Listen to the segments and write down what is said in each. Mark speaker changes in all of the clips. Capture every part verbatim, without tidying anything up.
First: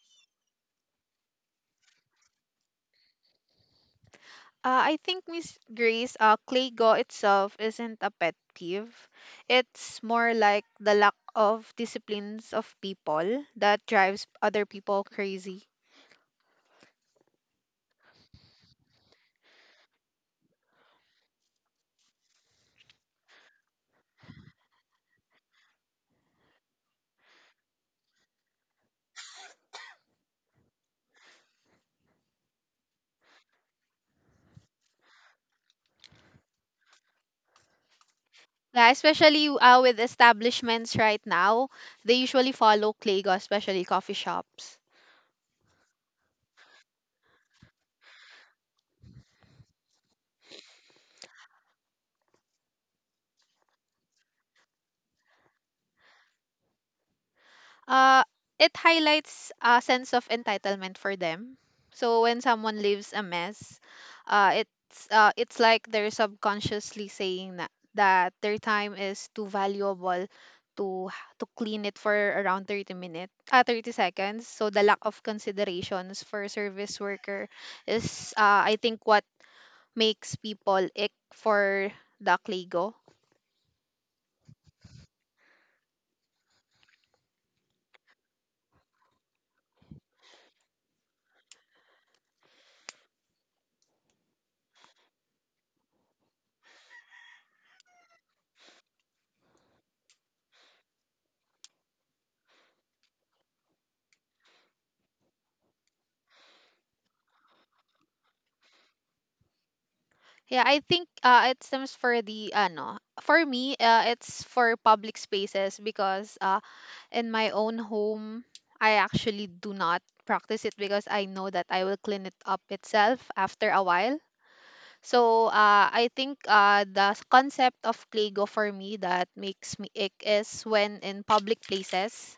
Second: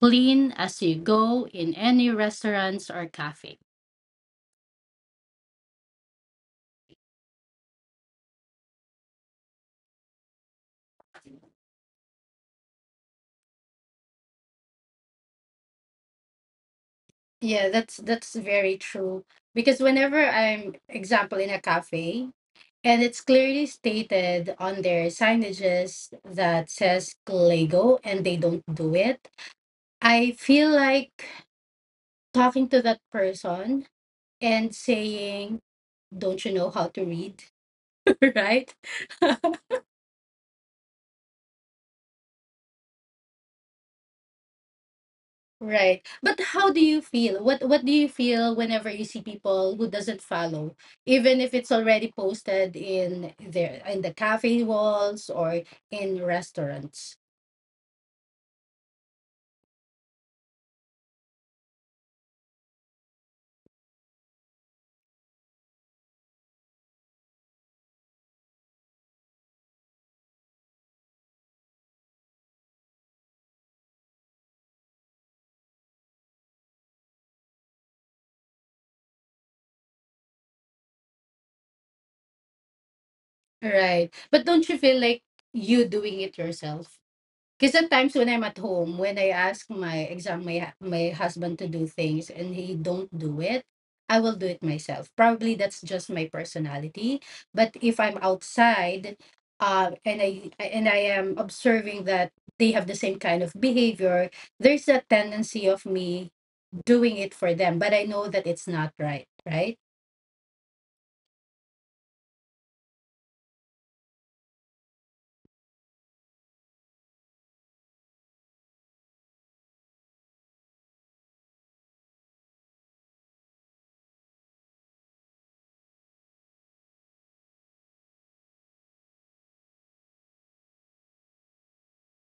Speaker 1: Clean as you go in any restaurants or cafe.
Speaker 2: Uh, I think Miss Grace, uh, Claygo itself isn't a pet peeve. It's more like the lack of disciplines of people that drives other people crazy.
Speaker 1: Yeah, that's that's very true. Because whenever I'm, example, in a cafe, and it's clearly stated on their signages that says Lego and they don't do it, I feel like talking to that person and saying, "Don't you know how to read?" right?
Speaker 2: Yeah, especially uh, with establishments right now, they usually follow Claygo, especially coffee shops.
Speaker 1: Right. But how do you feel? What what do you feel whenever you see people who doesn't follow, even if it's already posted in there in the cafe walls or in restaurants?
Speaker 2: uh, it highlights a sense of entitlement for them. So when someone leaves a mess, uh, it's uh, it's like they're subconsciously saying that, that their time is too valuable to h- to clean it for around thirty minutes, uh, thirty seconds. So the lack of considerations for service worker is, uh, I think, what makes people ick for the Kligo.
Speaker 1: Right. But don't you feel like you doing it yourself? Because sometimes when I'm at home, when I ask my exam, my hu- my husband to do things and he don't do it, I will do it myself. Probably that's just my personality. But if I'm outside, uh, and I and I am observing that they have the same kind of behavior, there's a tendency of me doing it for them, but I know that it's not right, right?
Speaker 2: Yeah, I think uh, it stems for the ano. For me, uh, it's for public spaces because uh, in my own home, I actually do not practice it because I know that I will clean it up itself after a while. So uh, I think uh, the s- concept of Lego for me that makes me ick is when in public places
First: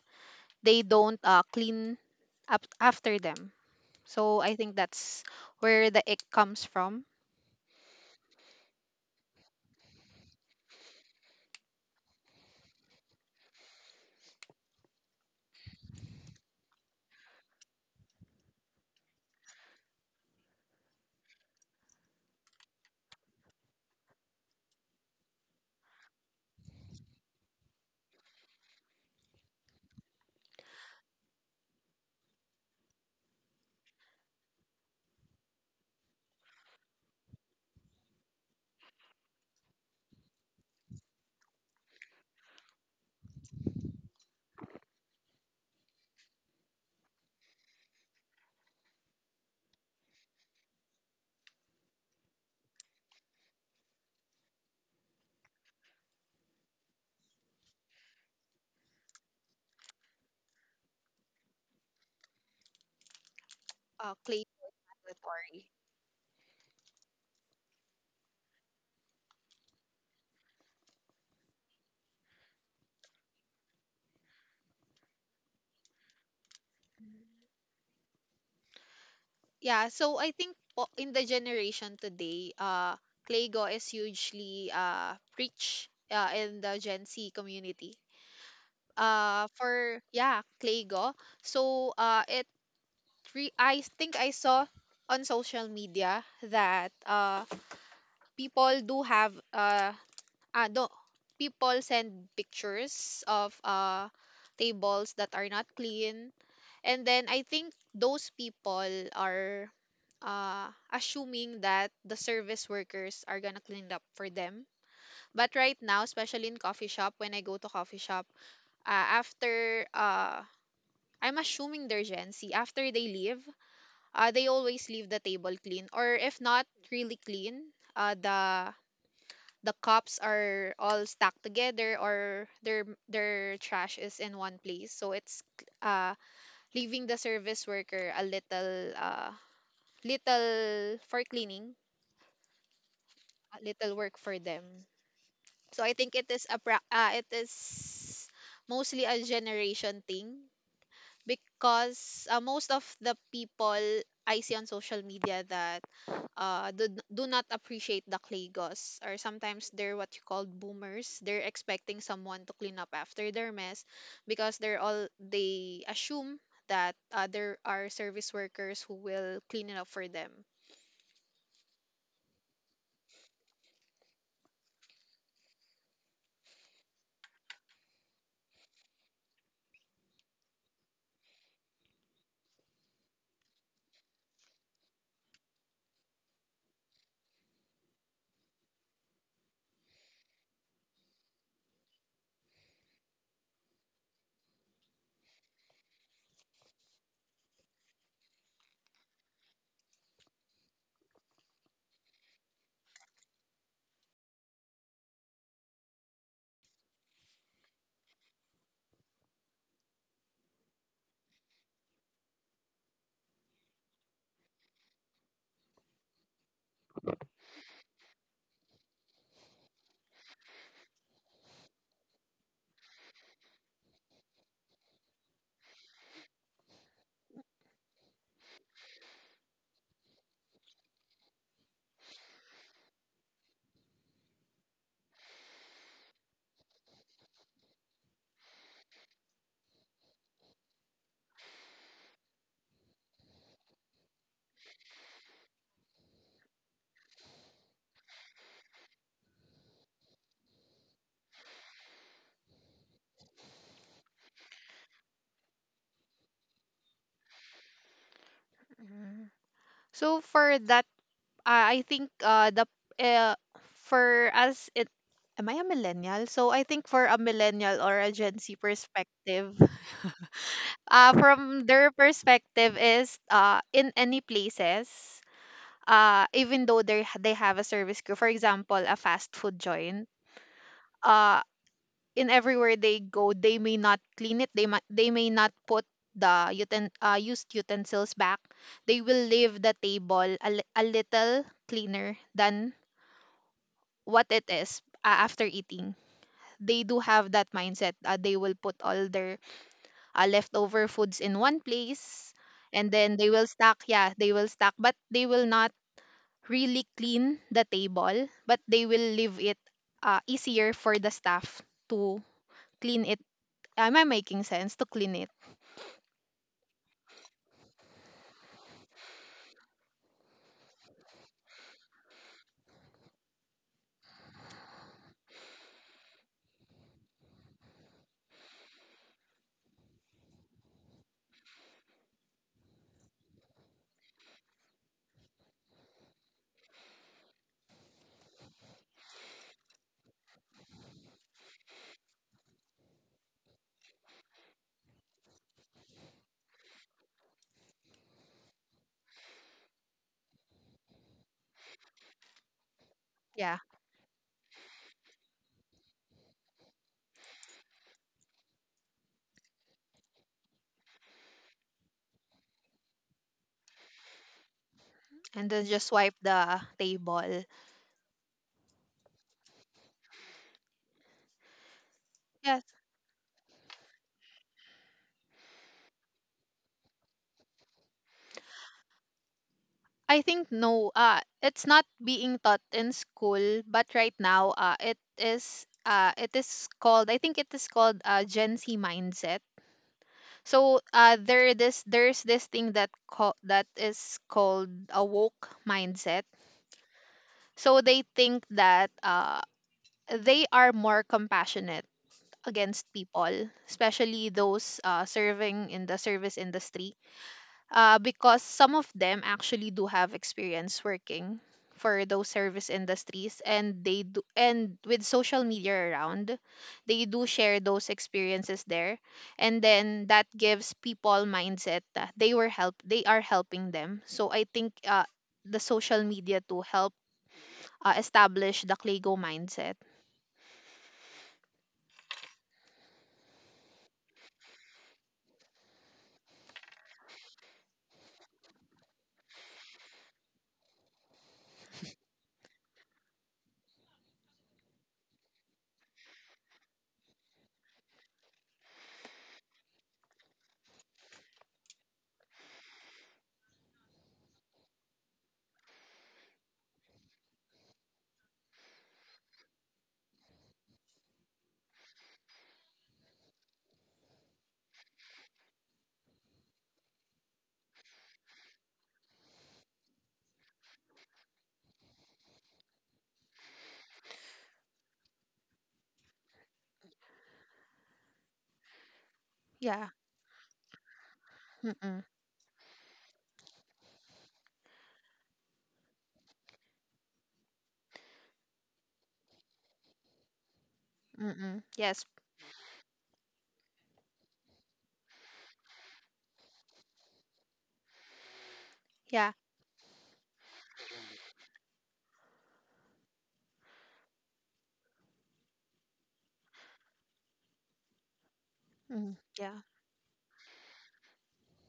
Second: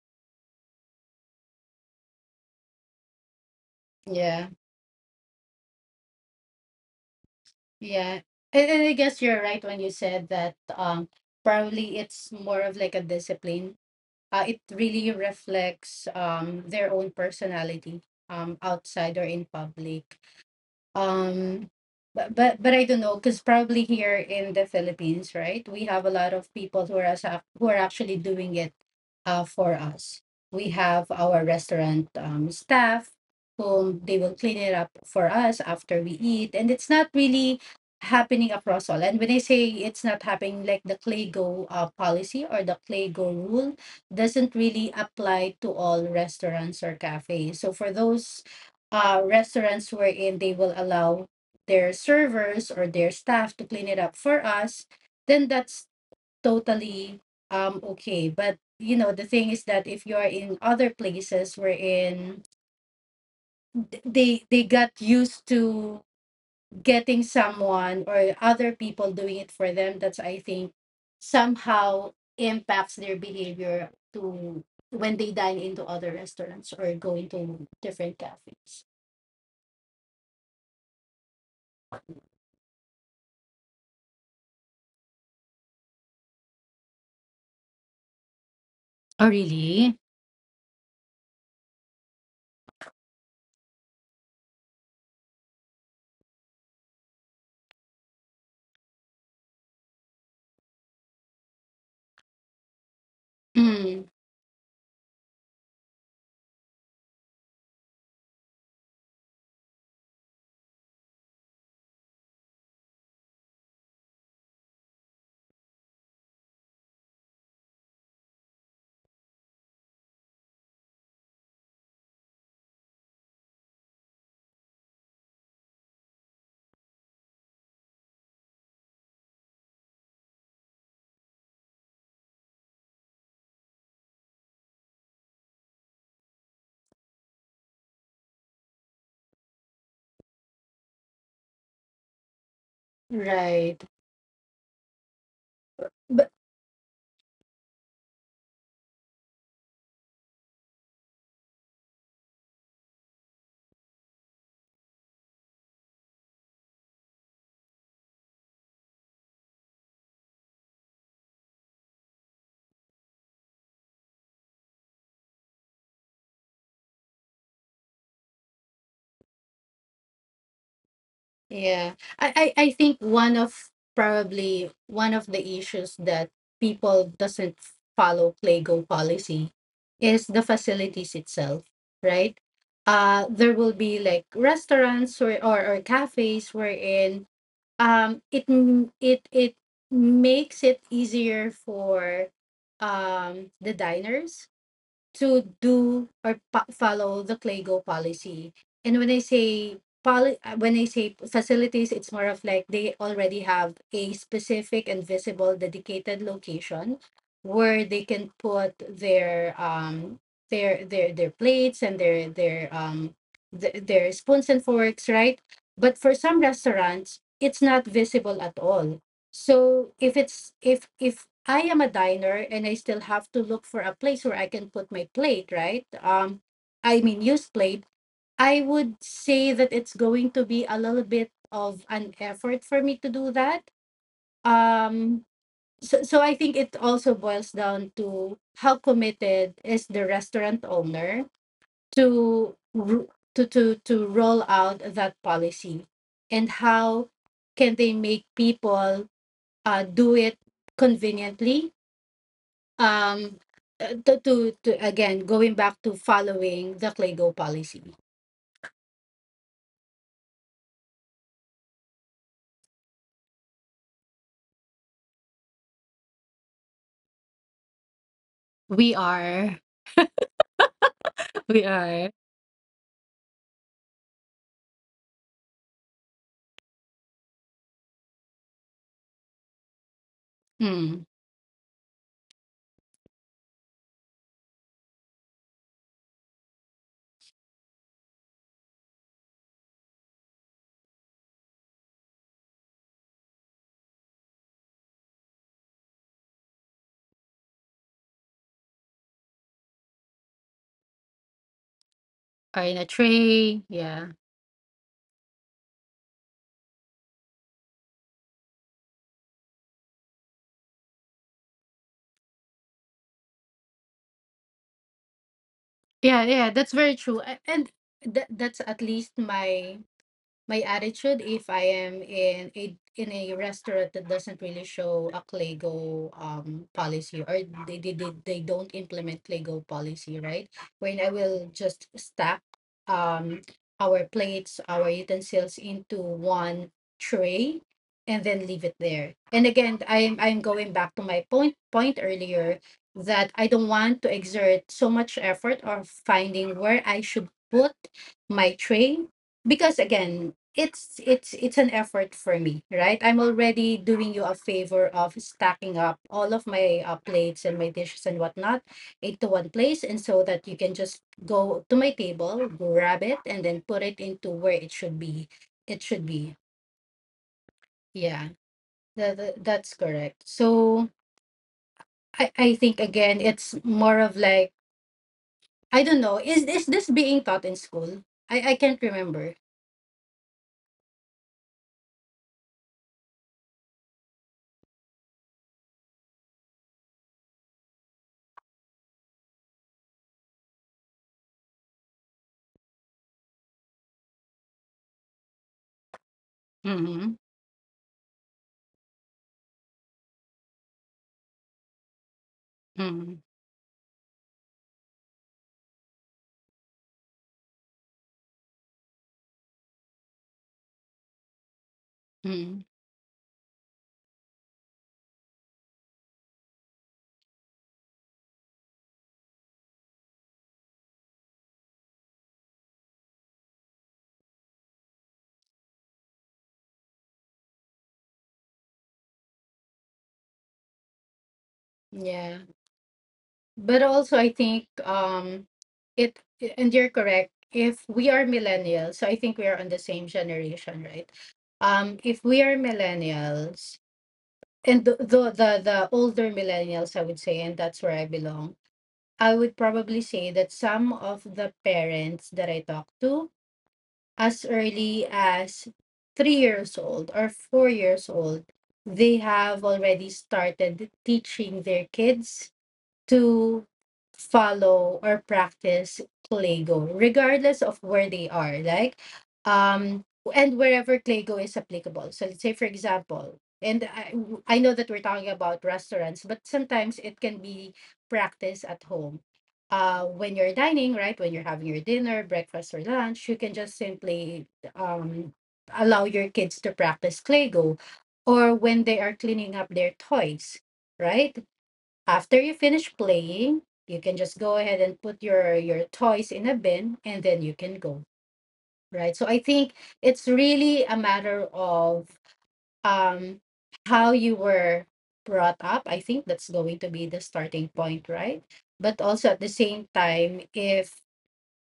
Speaker 2: they don't uh, clean up after them. So
Speaker 1: Yeah,
Speaker 2: I think that's where the ick comes from.
Speaker 1: yeah. And, and I guess you're right when you said that um probably it's more of like a discipline, uh, it really reflects um, their own personality um, outside or in public. um but but, but I don't know, because probably here in the Philippines, right, we have a lot of people who are as- who are actually doing it uh, for us. We have our restaurant um, staff whom they will clean it up for us after we eat, and it's not really happening across all. And when I say it's not happening, like the Clay Go uh, policy or the Clay Go rule doesn't really apply to all restaurants or cafes. So for those uh, restaurants wherein they will allow their servers or their staff to clean it up for us, then that's totally um okay. But you know the thing is that if you are in other places wherein th-
Speaker 2: Uh, clay
Speaker 1: they they got used
Speaker 2: territory.
Speaker 1: to getting someone or other people doing it for them, that's, I think, somehow impacts their behavior to when they dine into other restaurants or go into different cafes.
Speaker 2: Yeah, so I think po- in the generation today, uh, Claygo is hugely uh, preached uh, in the Gen Z community.
Speaker 1: Oh,
Speaker 2: Uh,
Speaker 1: really?
Speaker 2: for yeah, Claygo. So uh, it re- I think I saw on social media that uh, people do have uh, ah no, people send pictures of uh tables that are not clean, and then I think those people are uh, assuming that the service workers are gonna clean up for them. But right now, especially in coffee shop, when I go to coffee shop, uh, after uh, I'm assuming they're Gen Z. After they leave, uh, they always leave the table clean, or if not really clean, uh, the the cups are all stacked together, or their their trash is in one place, so it's uh leaving the service worker a little uh little for cleaning, a
Speaker 1: Right.
Speaker 2: little work for them. So I think it
Speaker 1: But
Speaker 2: is a pra- uh, it is mostly a generation thing because uh, most of the people I see on social media that uh, do, do not appreciate the Klagos, or sometimes they're what you call boomers. They're expecting someone to clean up after their mess because they're all they assume that uh, there are service workers who will clean it up for them.
Speaker 1: yeah, I, I I think one of, probably one of the issues that people doesn't follow Playgo policy is the facilities itself, right? Uh, there will be like restaurants or or, or cafes wherein um it m- it it makes it easier for um the diners to do or pa- follow the Claygo policy. And when I say poli- uh, when I say facilities, it's more of like they already have a specific and visible dedicated location where they can put their um their their their plates and their their um th- their spoons and forks, right? But for some restaurants, it's not visible at all. So if it's, if if I am a diner and I still have to look for a place where I can put my plate, right? Um, I mean used plate, I would say that it's going to be a little bit of an effort for me to do that. Um, so, so I think it also boils down to how committed is the restaurant owner to ru- to to to roll out that policy, and how can they make people uh, do it conveniently. Um, uh, to, to, to again, going back to following the Claygo policy.
Speaker 2: Mm. So for that, uh, I think uh, the uh, for us it, am I a millennial? So I think for a millennial or a Gen Z
Speaker 1: We
Speaker 2: perspective,
Speaker 1: are.
Speaker 2: uh,
Speaker 1: We
Speaker 2: from their
Speaker 1: are.
Speaker 2: perspective is uh, in any places, uh, even though they they have a service crew, for example a fast food joint,
Speaker 1: Mm.
Speaker 2: uh, in everywhere they go they may not clean it, they might they may not put the uten- uh, used utensils back. They will leave the table a, li- a little cleaner than what it is uh, after eating. They do have that mindset, uh, they will put all their uh, leftover foods in one place,
Speaker 1: Are in a
Speaker 2: and then they will
Speaker 1: tray.
Speaker 2: stack,
Speaker 1: Yeah.
Speaker 2: yeah, they will stack but they will not really clean the table, but they will leave it uh, easier for the staff to clean it. Am I making sense? To clean it.
Speaker 1: Yeah, yeah, that's very true. A- And th- that's at least my my attitude if I am in a in a restaurant that doesn't really show a Clego um policy, or they they, they, they don't implement Clego policy, right? When I will just stack um our plates, our utensils into one tray and then leave it there. And again, I'm I'm going back to my point point earlier, that I don't want to exert so much effort or finding where I should put my tray, because again it's it's it's an effort for me, right? I'm
Speaker 2: Yeah.
Speaker 1: already doing you a favor of stacking up all of my uh, plates and my dishes and whatnot into one place, and so that you can just go to my table, grab it, and then put it into where it should be,
Speaker 2: And then
Speaker 1: it
Speaker 2: just
Speaker 1: should
Speaker 2: wipe
Speaker 1: be
Speaker 2: the table.
Speaker 1: yeah, that, that- that's correct. So i i
Speaker 2: Yes.
Speaker 1: think again it's more of like, I don't know, is is this being taught in school? i i can't remember.
Speaker 2: I think no, uh it's not being taught in school, but right now uh it is uh it is called, I think it is called uh Gen Z mindset. So uh, there this there's this thing that call, that is called a woke mindset.
Speaker 1: Mm-hmm.
Speaker 2: So they think that uh, they are more compassionate against
Speaker 1: Mm-hmm.
Speaker 2: people, especially those uh, serving in the service industry, uh, because some of them actually do have experience working for those
Speaker 1: Mm-hmm.
Speaker 2: service industries, and they do, and with social media around they do share those experiences there, and then that gives people mindset that they were help they are helping them. So I think uh, the social media to help uh, establish the Clego mindset.
Speaker 1: Yeah, but also I think um it, and you're correct, if we are millennials, so I think we are on the same generation, right? um if we are millennials, and the the the, the older millennials, I would say, and that's where I belong, I would probably say that some of the parents that I talk to as early as three years old or four years old, they have already started teaching their kids to follow or practice Claygo, regardless of where they are, like, um and wherever Claygo is applicable. So let's say for example, and I I know that we're talking about restaurants, but sometimes it can be practiced at home.
Speaker 2: Yeah.
Speaker 1: Uh, when you're dining, right? When you're having your
Speaker 2: Mm-mm,
Speaker 1: dinner, breakfast, or lunch, you can just simply um, allow your kids to practice Claygo, or when they are cleaning up their toys, right?
Speaker 2: mm-mm. Yes.
Speaker 1: After you finish playing, you can just go ahead and put your your toys in a bin and then you can go, right? So
Speaker 2: Yeah.
Speaker 1: I think it's really a matter of um how you were brought up. I think that's going to be the starting point, right? But
Speaker 2: Mm,
Speaker 1: also at the
Speaker 2: yeah.
Speaker 1: same time, if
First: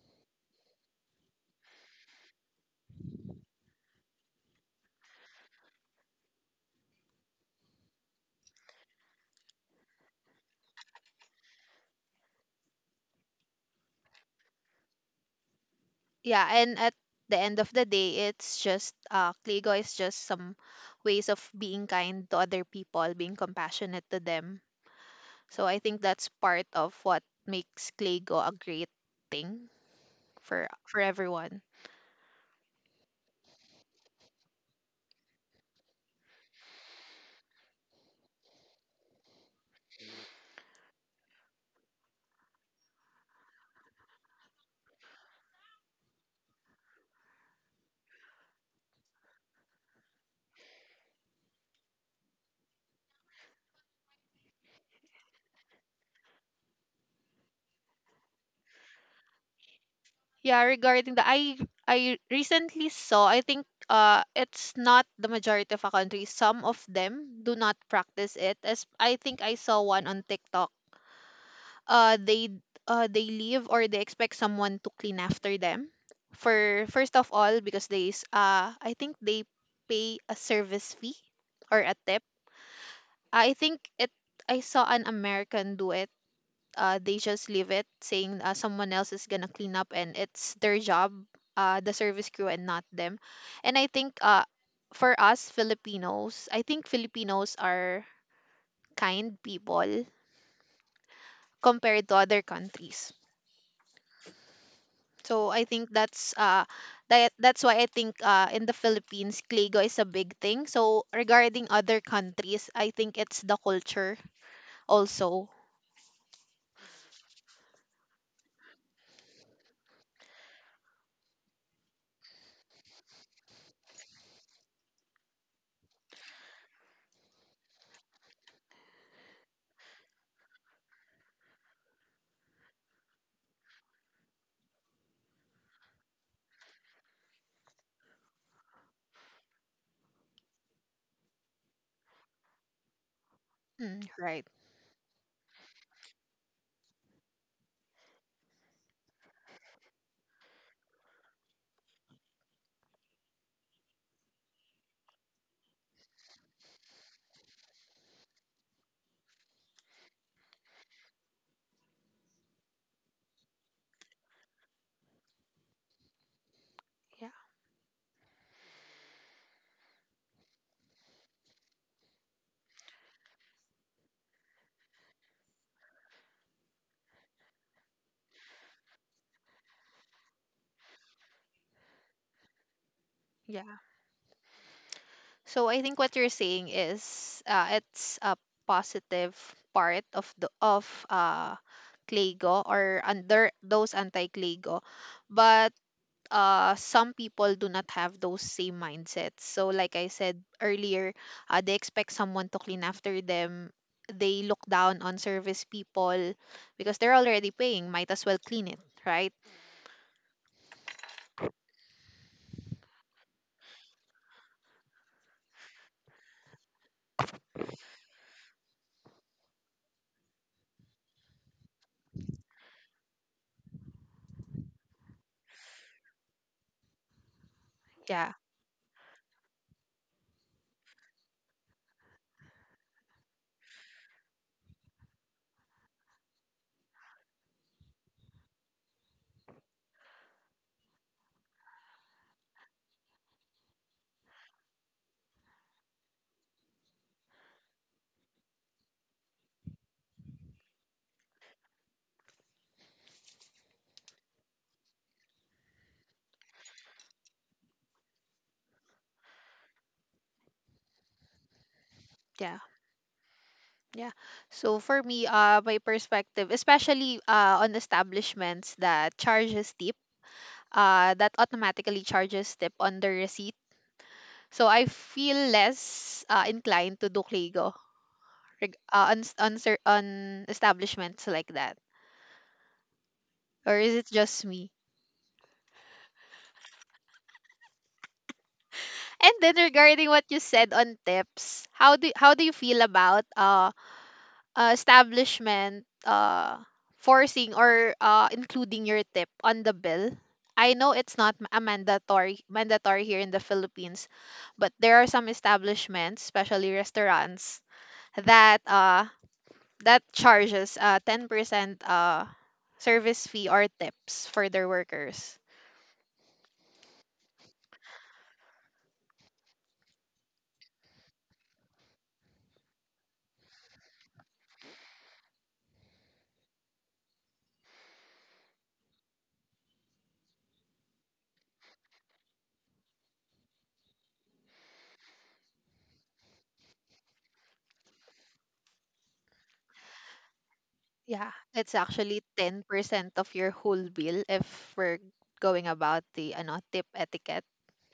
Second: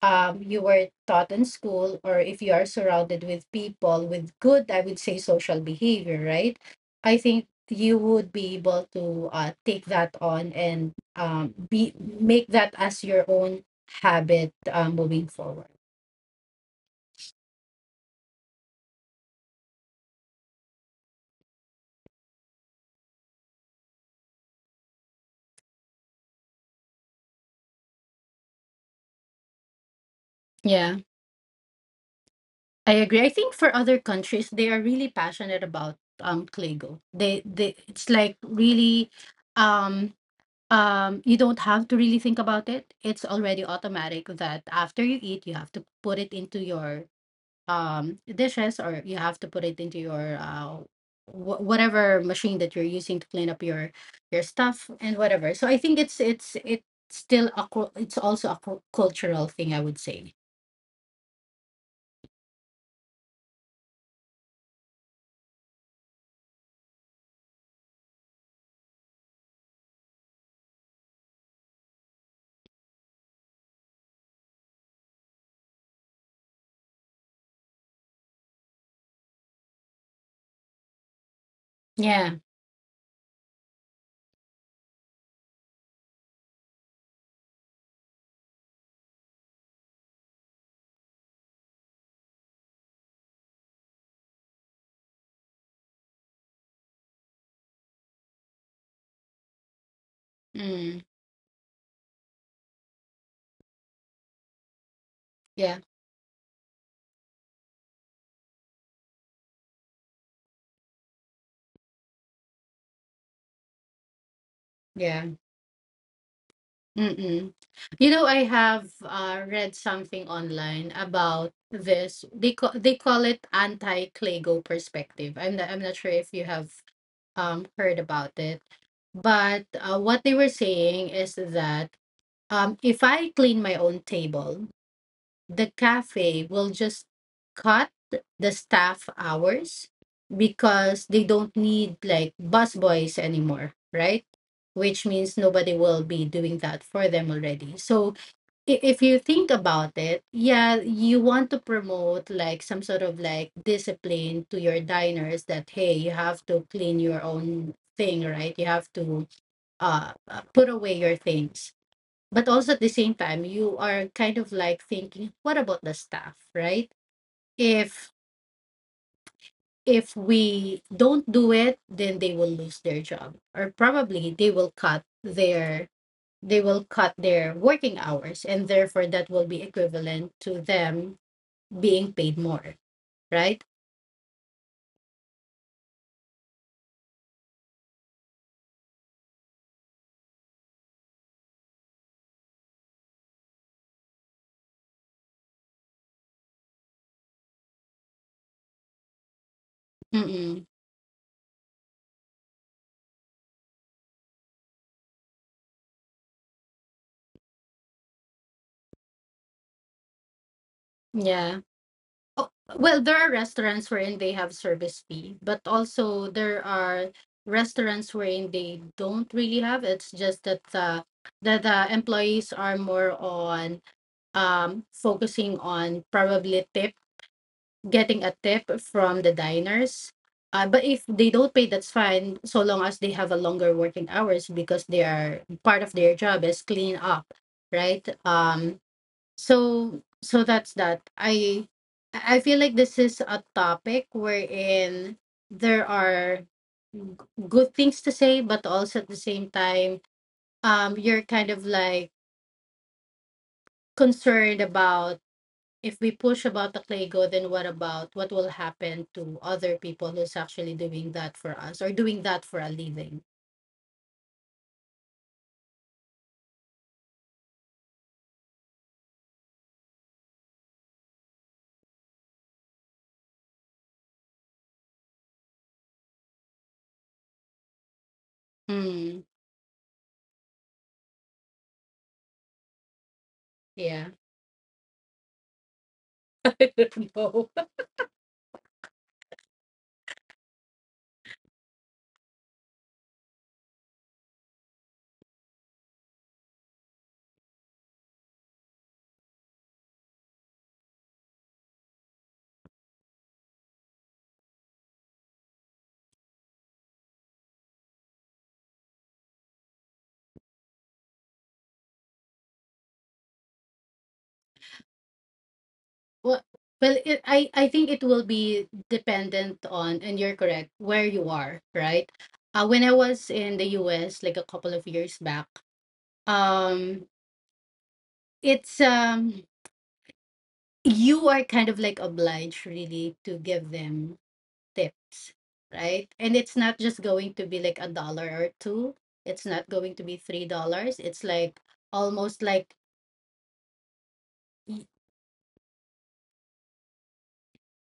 Speaker 1: um, you were taught in school, or if you are surrounded with people with good, I would say, social behavior, right? I think you would be able to uh, take that on and um, be make that as your own habit, uh, moving forward.
Speaker 2: Yeah, and at the end of the day, it's just, uh, Kligo is just some ways of being kind to other people, being compassionate to them. So I think that's part of what makes Kligo a great thing for
Speaker 1: Yeah,
Speaker 2: for everyone.
Speaker 1: I agree. I think for other countries, they are really passionate about um Kligo. They they it's like really um Um, you don't have to really think about it. It's already automatic that after you eat, you have to put it into your um dishes, or you have to put it into your uh wh- whatever machine that you're using to clean up your your stuff and whatever. So I think it's it's it's still a cul- it's also a cul- cultural thing, I would say.
Speaker 2: Yeah, regarding the, I I recently saw, I think uh it's not the majority of a country. Some of them do not practice it. As I think I saw one on TikTok. uh they uh they leave, or they expect someone to clean after them, for first of all because they s- uh I think they pay a service fee or a tip.
Speaker 1: Yeah.
Speaker 2: I think it, I saw an American do it. Uh they just leave it, saying uh, someone else is gonna clean up and it's their job, uh the service crew and not them. And I think uh for us Filipinos, I think Filipinos are kind people
Speaker 1: Mm.
Speaker 2: compared to other countries. So I
Speaker 1: Yeah.
Speaker 2: think that's uh that that's why I think uh in the Philippines Kligo is a big thing. So regarding other countries, I think it's the culture
Speaker 1: Yeah.
Speaker 2: also.
Speaker 1: Mm. You know, I have uh, read something online about this. They call, they call it anti-Clago perspective. I'm not, I'm not sure if you have um heard about it, but uh, what they were saying is that um if I clean my own table, the cafe will just cut the staff hours, because they don't need like busboys anymore,
Speaker 2: Mm,
Speaker 1: right?
Speaker 2: right.
Speaker 1: Which means nobody will be doing that for them already. So i- if you think about it, yeah, you want to promote like some sort of like discipline to your diners, that hey, you have to clean your own thing, right? You have to uh uh, put away your things, but also at the same time, you are kind of like thinking, what about the staff, right?
Speaker 2: Yeah.
Speaker 1: If if we don't do it, then they will lose their job, or probably they will cut their they will cut their working hours, and therefore that will be equivalent to them being paid more, right?
Speaker 2: Yeah. So I think what you're saying is uh it's a positive part of the of uh Kligo, or under those anti-Kligo. But uh, some people do not have those same mindsets. So, like I said
Speaker 1: Mm-mm.
Speaker 2: earlier, uh, they expect someone to clean after them. They look down on service people because they're already paying. Might as well clean it, right?
Speaker 1: Yeah. Oh, well, there are restaurants wherein they have service fee, but also there are restaurants wherein they don't really have. It's just that uh, that the employees are more on um focusing on probably tip, getting a
Speaker 2: Yeah,
Speaker 1: tip from the diners. Uh, but if they don't pay, that's fine, so long as they have a longer working hours because they are part of their job is clean up, right? Um, so so that's that, i i feel like this is a topic wherein there are g- good things to say, but also at the same time, um you're kind of like concerned about if we push about the Clay God, then what about, what will happen to other people who's actually doing that for us or doing that for
Speaker 2: yeah,
Speaker 1: a living?
Speaker 2: yeah. So for me, uh, my perspective, especially uh, on establishments that charges tip, uh, that automatically charges tip on the receipt. So I feel less uh, inclined to do Clego reg- uh,
Speaker 1: Hmm.
Speaker 2: on, s- on, cer- on establishments like that? Or is
Speaker 1: Yeah.
Speaker 2: it just me?
Speaker 1: I don't know.
Speaker 2: And then regarding what you said on tips, how do how do you feel about uh, uh establishment uh forcing or uh including your tip on the bill? I know it's not m- a mandatory mandatory here in the Philippines, but there are some establishments, especially restaurants, that uh that charges uh ten percent uh service fee or tips for their workers.
Speaker 1: Well, well, it, I I think it will be dependent on, and you're correct, where you are, right? Uh, when I was in the U S, like a couple of years back, um, it's um, you are kind of like obliged really to give them tips, right? And it's not just going to be like a dollar or two. It's not going to be three dollars. It's
Speaker 2: Yeah,
Speaker 1: like
Speaker 2: it's actually
Speaker 1: almost like.
Speaker 2: ten percent of your whole bill if we're going about the ano, tip etiquette.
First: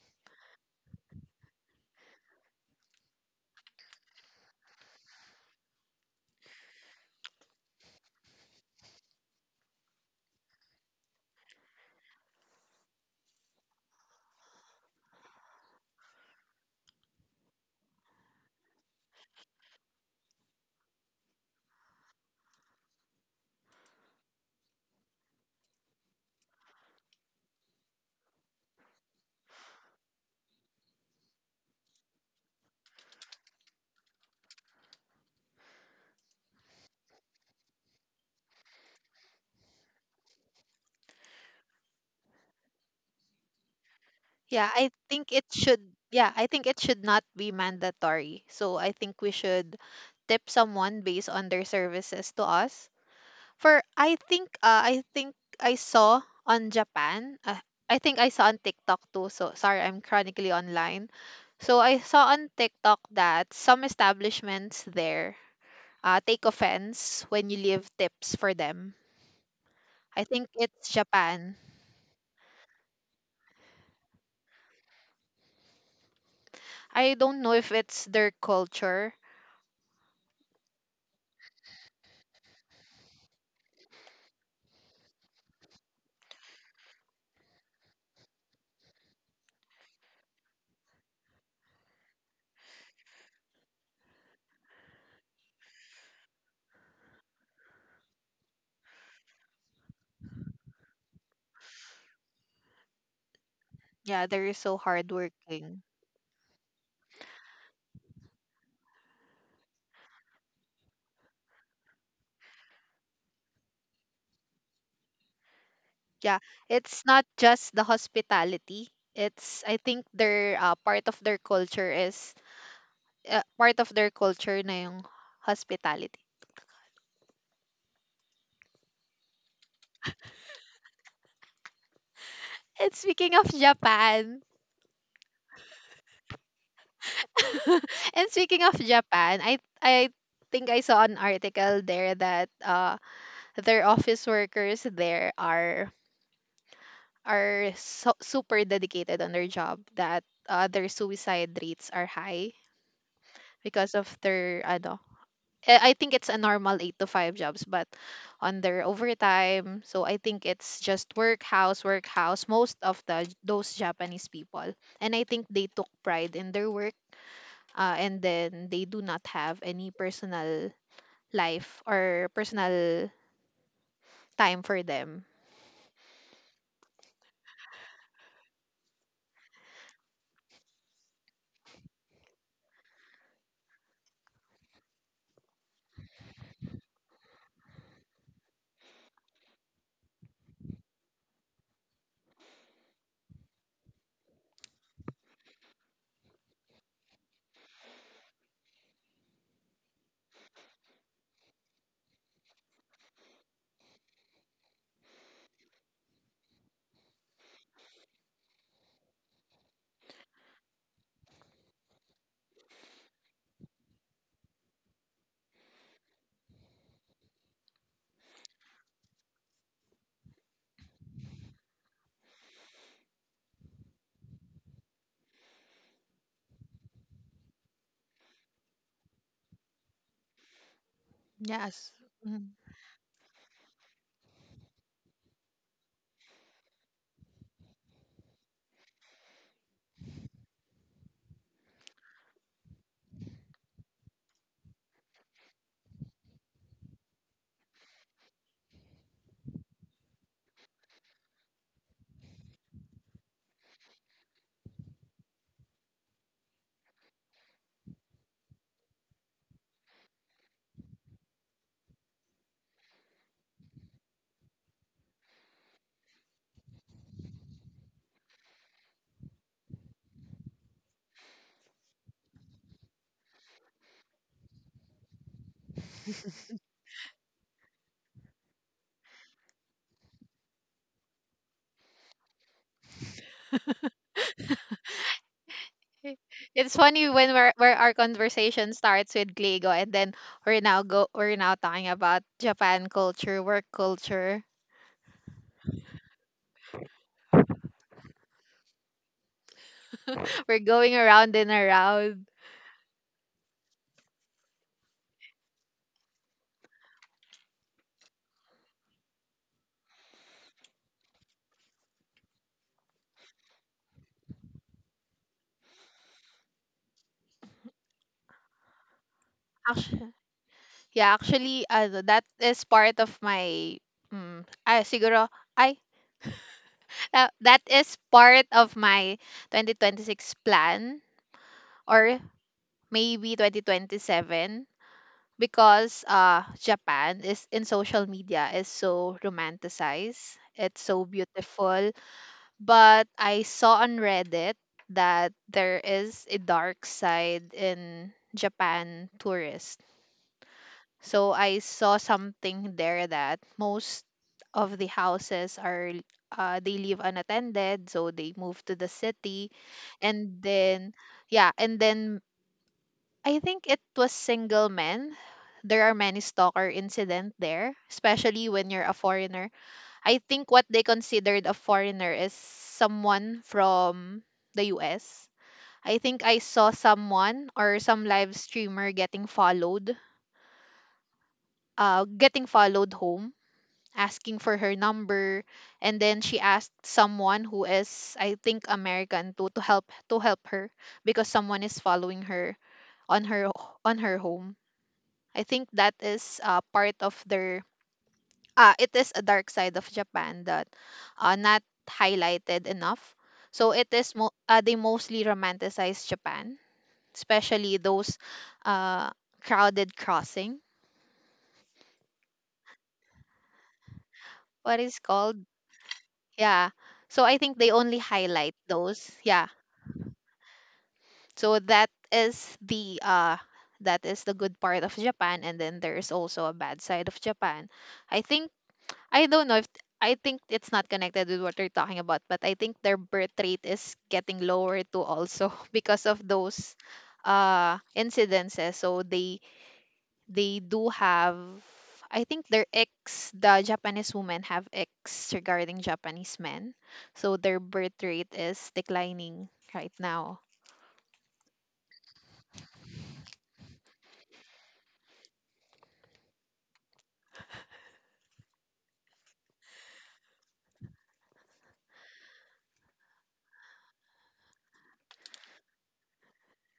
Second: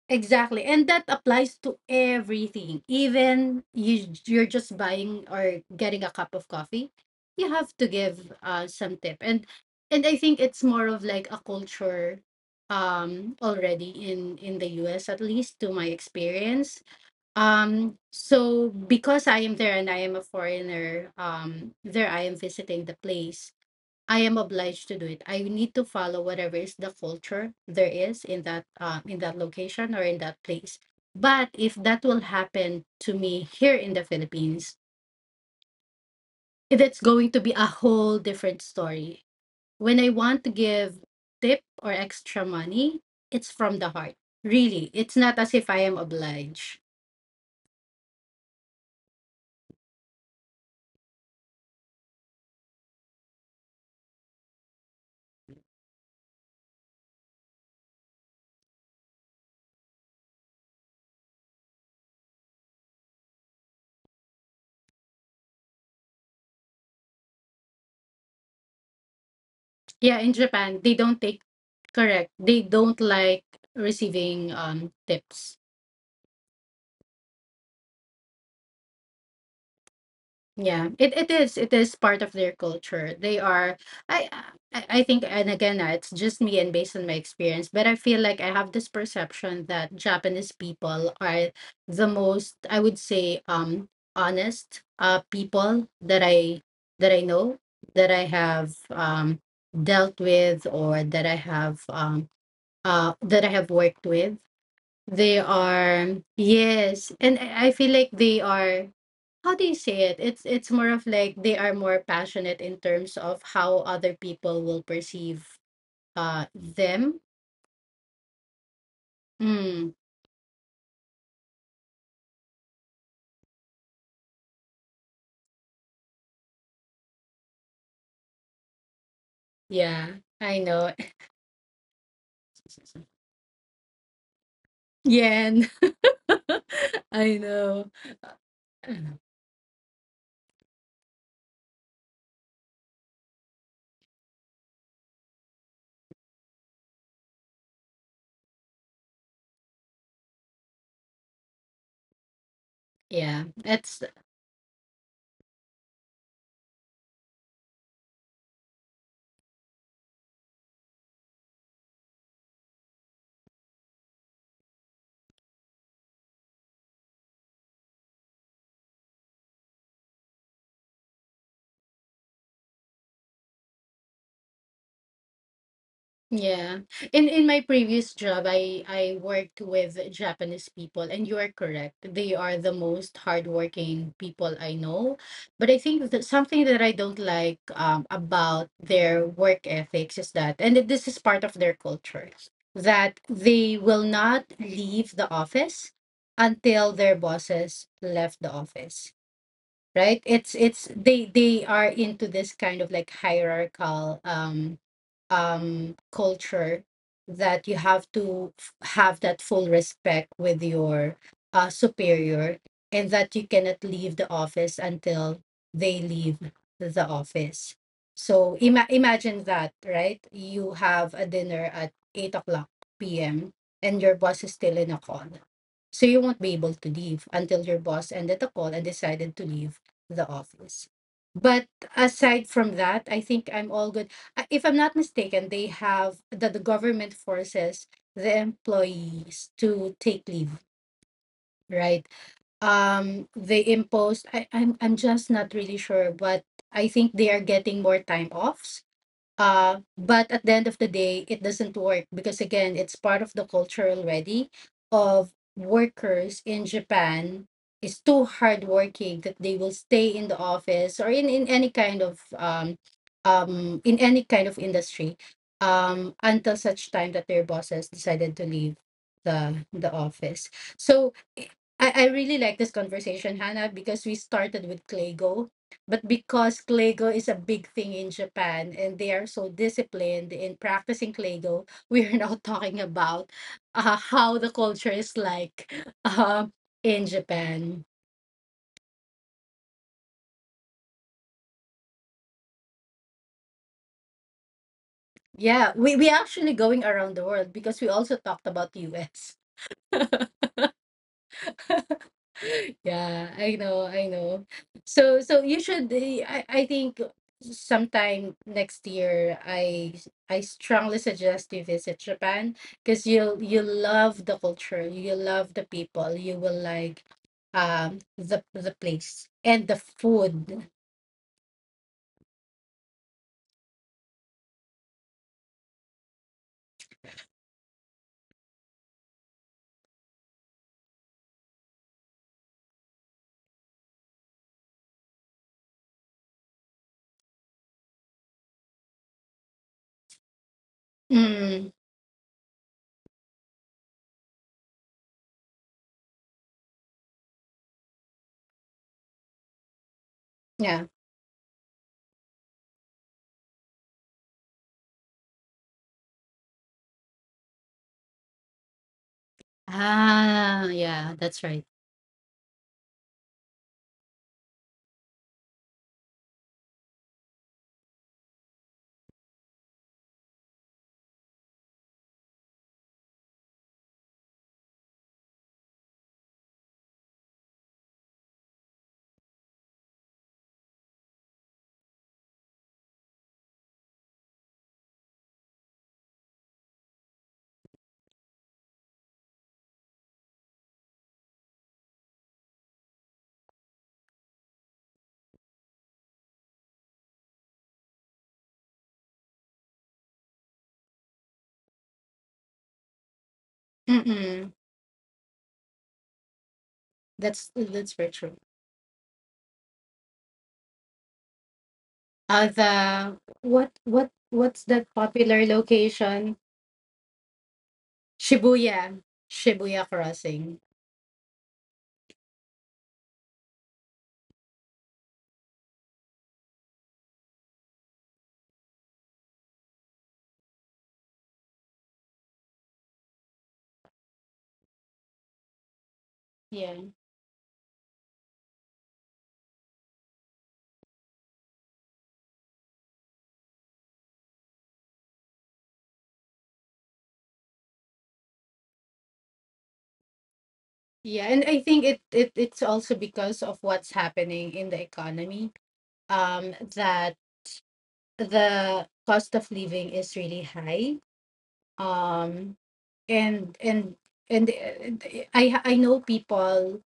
Speaker 1: Exactly. And that applies to everything. Even you you're just buying or getting a cup of coffee, you have to give uh some tip. And and I think it's more of like a culture um already in in the U S, at least to my experience. Um so because I am there and I am a foreigner, um there I am visiting the place. I am obliged to do it. I need to follow whatever is the culture there is in that um, in that location or in that place. But if that will happen to me here in the Philippines, it's going to be a whole different story. When I want to give tip or extra money, it's from the heart.
Speaker 2: Yeah,
Speaker 1: Really,
Speaker 2: I
Speaker 1: it's
Speaker 2: think
Speaker 1: not
Speaker 2: it
Speaker 1: as if I
Speaker 2: should,
Speaker 1: am
Speaker 2: yeah, I think
Speaker 1: obliged.
Speaker 2: it should not be mandatory. So I think we should tip someone based on their services to us. For I think uh, I think I saw on Japan, uh, I think I saw on TikTok too. So sorry, I'm chronically online. So I saw on TikTok that some establishments there uh, take offense when you leave tips for them.
Speaker 1: Yeah,
Speaker 2: I
Speaker 1: in
Speaker 2: think
Speaker 1: Japan,
Speaker 2: it's
Speaker 1: they don't take
Speaker 2: Japan.
Speaker 1: correct. They don't like receiving um tips.
Speaker 2: I don't know if it's their culture.
Speaker 1: Yeah, it, it is it is part of their culture. They are I I I think, and again, uh, it's just me and based on my experience, but I feel like I have this perception that Japanese people are the most, I would say, um honest uh people that I that I know, that I have um dealt with, or that I have um uh that I have worked
Speaker 2: Yeah,
Speaker 1: with.
Speaker 2: they're so
Speaker 1: They
Speaker 2: hardworking.
Speaker 1: are, yes, and I I feel like they are, how do you say it? It's it's more of like they are more passionate in terms of how other people will perceive
Speaker 2: Yeah,
Speaker 1: uh
Speaker 2: it's
Speaker 1: them.
Speaker 2: not just the hospitality. It's, I
Speaker 1: Mm,
Speaker 2: think their uh, part of their culture is uh, part of their culture na yung hospitality.
Speaker 1: yeah, I know.
Speaker 2: And speaking of Japan,
Speaker 1: Yen. I know.
Speaker 2: and speaking of Japan, I I think I saw an article there that uh their office workers there are are so, super dedicated on their job that uh, their suicide rates are high
Speaker 1: Yeah,
Speaker 2: because
Speaker 1: that's
Speaker 2: of their ano. I I think it's a normal eight to five jobs but on their overtime. So I think it's just work house work house most of the those Japanese people. And I think they took pride in their work, uh, and then they do not have any personal life or personal time for them.
Speaker 1: Yeah. In in my previous job, I I worked with Japanese people, and you are correct. They are the most hardworking people I know. But I think that something that I don't like um about their work ethics is that, and this is part of their culture, that they will not leave the office until their bosses left the office, right? It's it's they they are into this kind of like hierarchical um um culture that you have to f- have that full respect with your uh superior, and that you cannot leave the office until they leave the office. So ima- imagine that, right? You have a dinner at eight o'clock pm and your boss is still in a call, so you won't be able to leave until your boss ended the call and decided to leave the office. But
Speaker 2: Yes.
Speaker 1: aside from that, I think I'm all good. Uh, If I'm not mistaken, they have that the government forces the employees to take leave, right? Um, they imposed. I, I'm I'm just not really sure, but I think they are getting more time off, uh but at the end of the day it doesn't work because again it's part of the culture already of workers in Japan, is too hardworking that they will stay in the office or in in any kind of um um in any kind of industry, um until such time that their bosses decided to leave the the office. So I, I really like this conversation, Hannah, because we started with Claygo, but because Kleigo is a big thing in Japan and they are so disciplined in practicing Kleigo, we are now talking about uh, how the culture is like
Speaker 2: Okay.
Speaker 1: um
Speaker 2: It's
Speaker 1: in
Speaker 2: funny when we're, where
Speaker 1: Japan.
Speaker 2: our conversation starts with Gligo and then we're now go we're now talking about Japan culture, work culture.
Speaker 1: Yeah, we, we actually going around the world because we also talked about U S.
Speaker 2: We're going around and around.
Speaker 1: Yeah, I know, I know. So so you should eh, I I think sometime next year I I strongly suggest you visit Japan because you'll you love the culture, you love the people, you will like um the the place and the
Speaker 2: Actually,
Speaker 1: food.
Speaker 2: yeah, actually uh, that is part of my mm, ay siguro ay uh, that is part of my twenty twenty-six plan or maybe twenty twenty-seven because uh Japan is in social media is so romanticized. It's so
Speaker 1: Mm,
Speaker 2: beautiful, but I saw on Reddit that there is a dark side in Japan tourists.
Speaker 1: yeah.
Speaker 2: So I saw something there that most of the houses are, uh, they leave unattended, so they move to the city, and
Speaker 1: Ah,
Speaker 2: then,
Speaker 1: yeah, that's
Speaker 2: yeah,
Speaker 1: right.
Speaker 2: and then I think it was single men. There are many stalker incident there, especially when you're a foreigner. I think what they considered a foreigner is someone from the U S. I think I saw someone or some live streamer getting followed, uh, getting followed home, asking for her number, and then she asked someone who is, I think, American to to help to help her because someone is following her on her on her home. I think that is uh, part of their uh, it is a dark side of Japan that uh, not highlighted enough. So it is mo-
Speaker 1: Mm-mm.
Speaker 2: uh, they mostly romanticize Japan,
Speaker 1: That's
Speaker 2: especially
Speaker 1: that's very
Speaker 2: those
Speaker 1: true.
Speaker 2: uh, crowded crossing,
Speaker 1: Uh, the what what what's
Speaker 2: what
Speaker 1: that
Speaker 2: is called.
Speaker 1: popular location?
Speaker 2: Yeah. So I think they only highlight
Speaker 1: Shibuya,
Speaker 2: those. Yeah.
Speaker 1: Shibuya crossing.
Speaker 2: So that is the uh that is the good part of Japan, and then there is also a bad side of Japan. I think I don't know if I think it's not connected with what you're talking about, but I think their birth rate is getting lower too also because of those
Speaker 1: Yeah.
Speaker 2: uh incidences. So they they do have I think their ex the Japanese women have ex regarding Japanese men. So their birth rate is declining right now.
Speaker 1: Yeah, and I think it, it it's also because of what's happening in the economy. Um, that the cost of living is really high. Um, and and and uh, I I know people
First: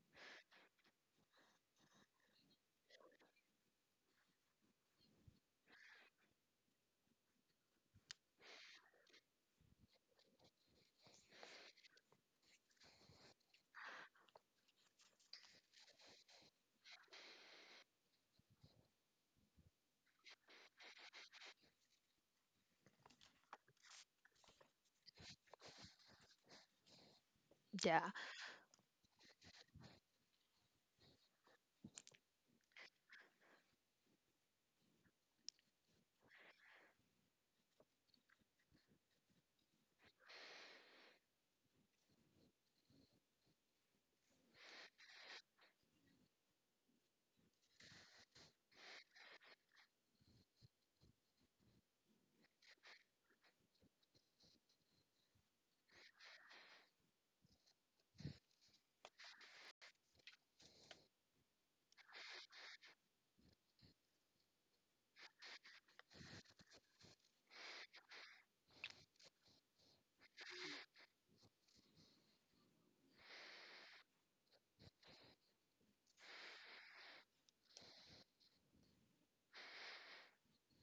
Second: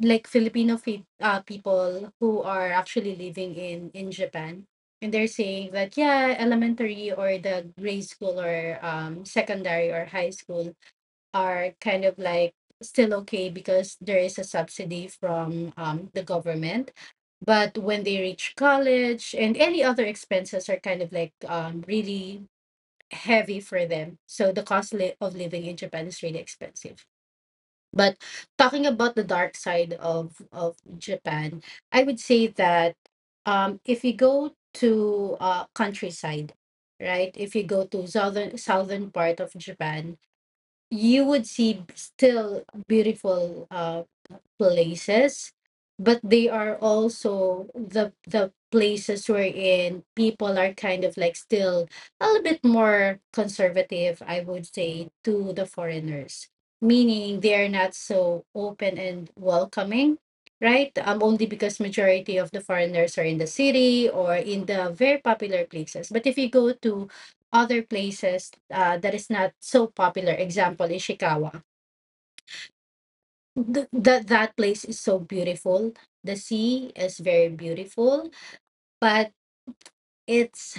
Speaker 1: like Filipino fe- uh, people who are actually living in in Japan, and they're saying that yeah, elementary or the grade school or um secondary or high school are kind of like still okay because there is a subsidy from um, the government. But when they reach college and any other expenses are kind of like um, really heavy for them. So the cost li- of living in Japan is really expensive.
Speaker 2: Yeah.
Speaker 1: But talking about the dark side of, of Japan, I would say that um, if you go to uh, countryside, right? If you go to southern southern part of Japan, you would see still beautiful uh, places, but they are also the the places wherein people are kind of like still a little bit more conservative, I would say, to the foreigners, meaning they are not so open and welcoming, right? Um only because majority of the foreigners are in the city or in the very popular places, but if you go to other places uh, that is not so popular, example Ishikawa, th- that that place is so beautiful. The sea is very beautiful, but it's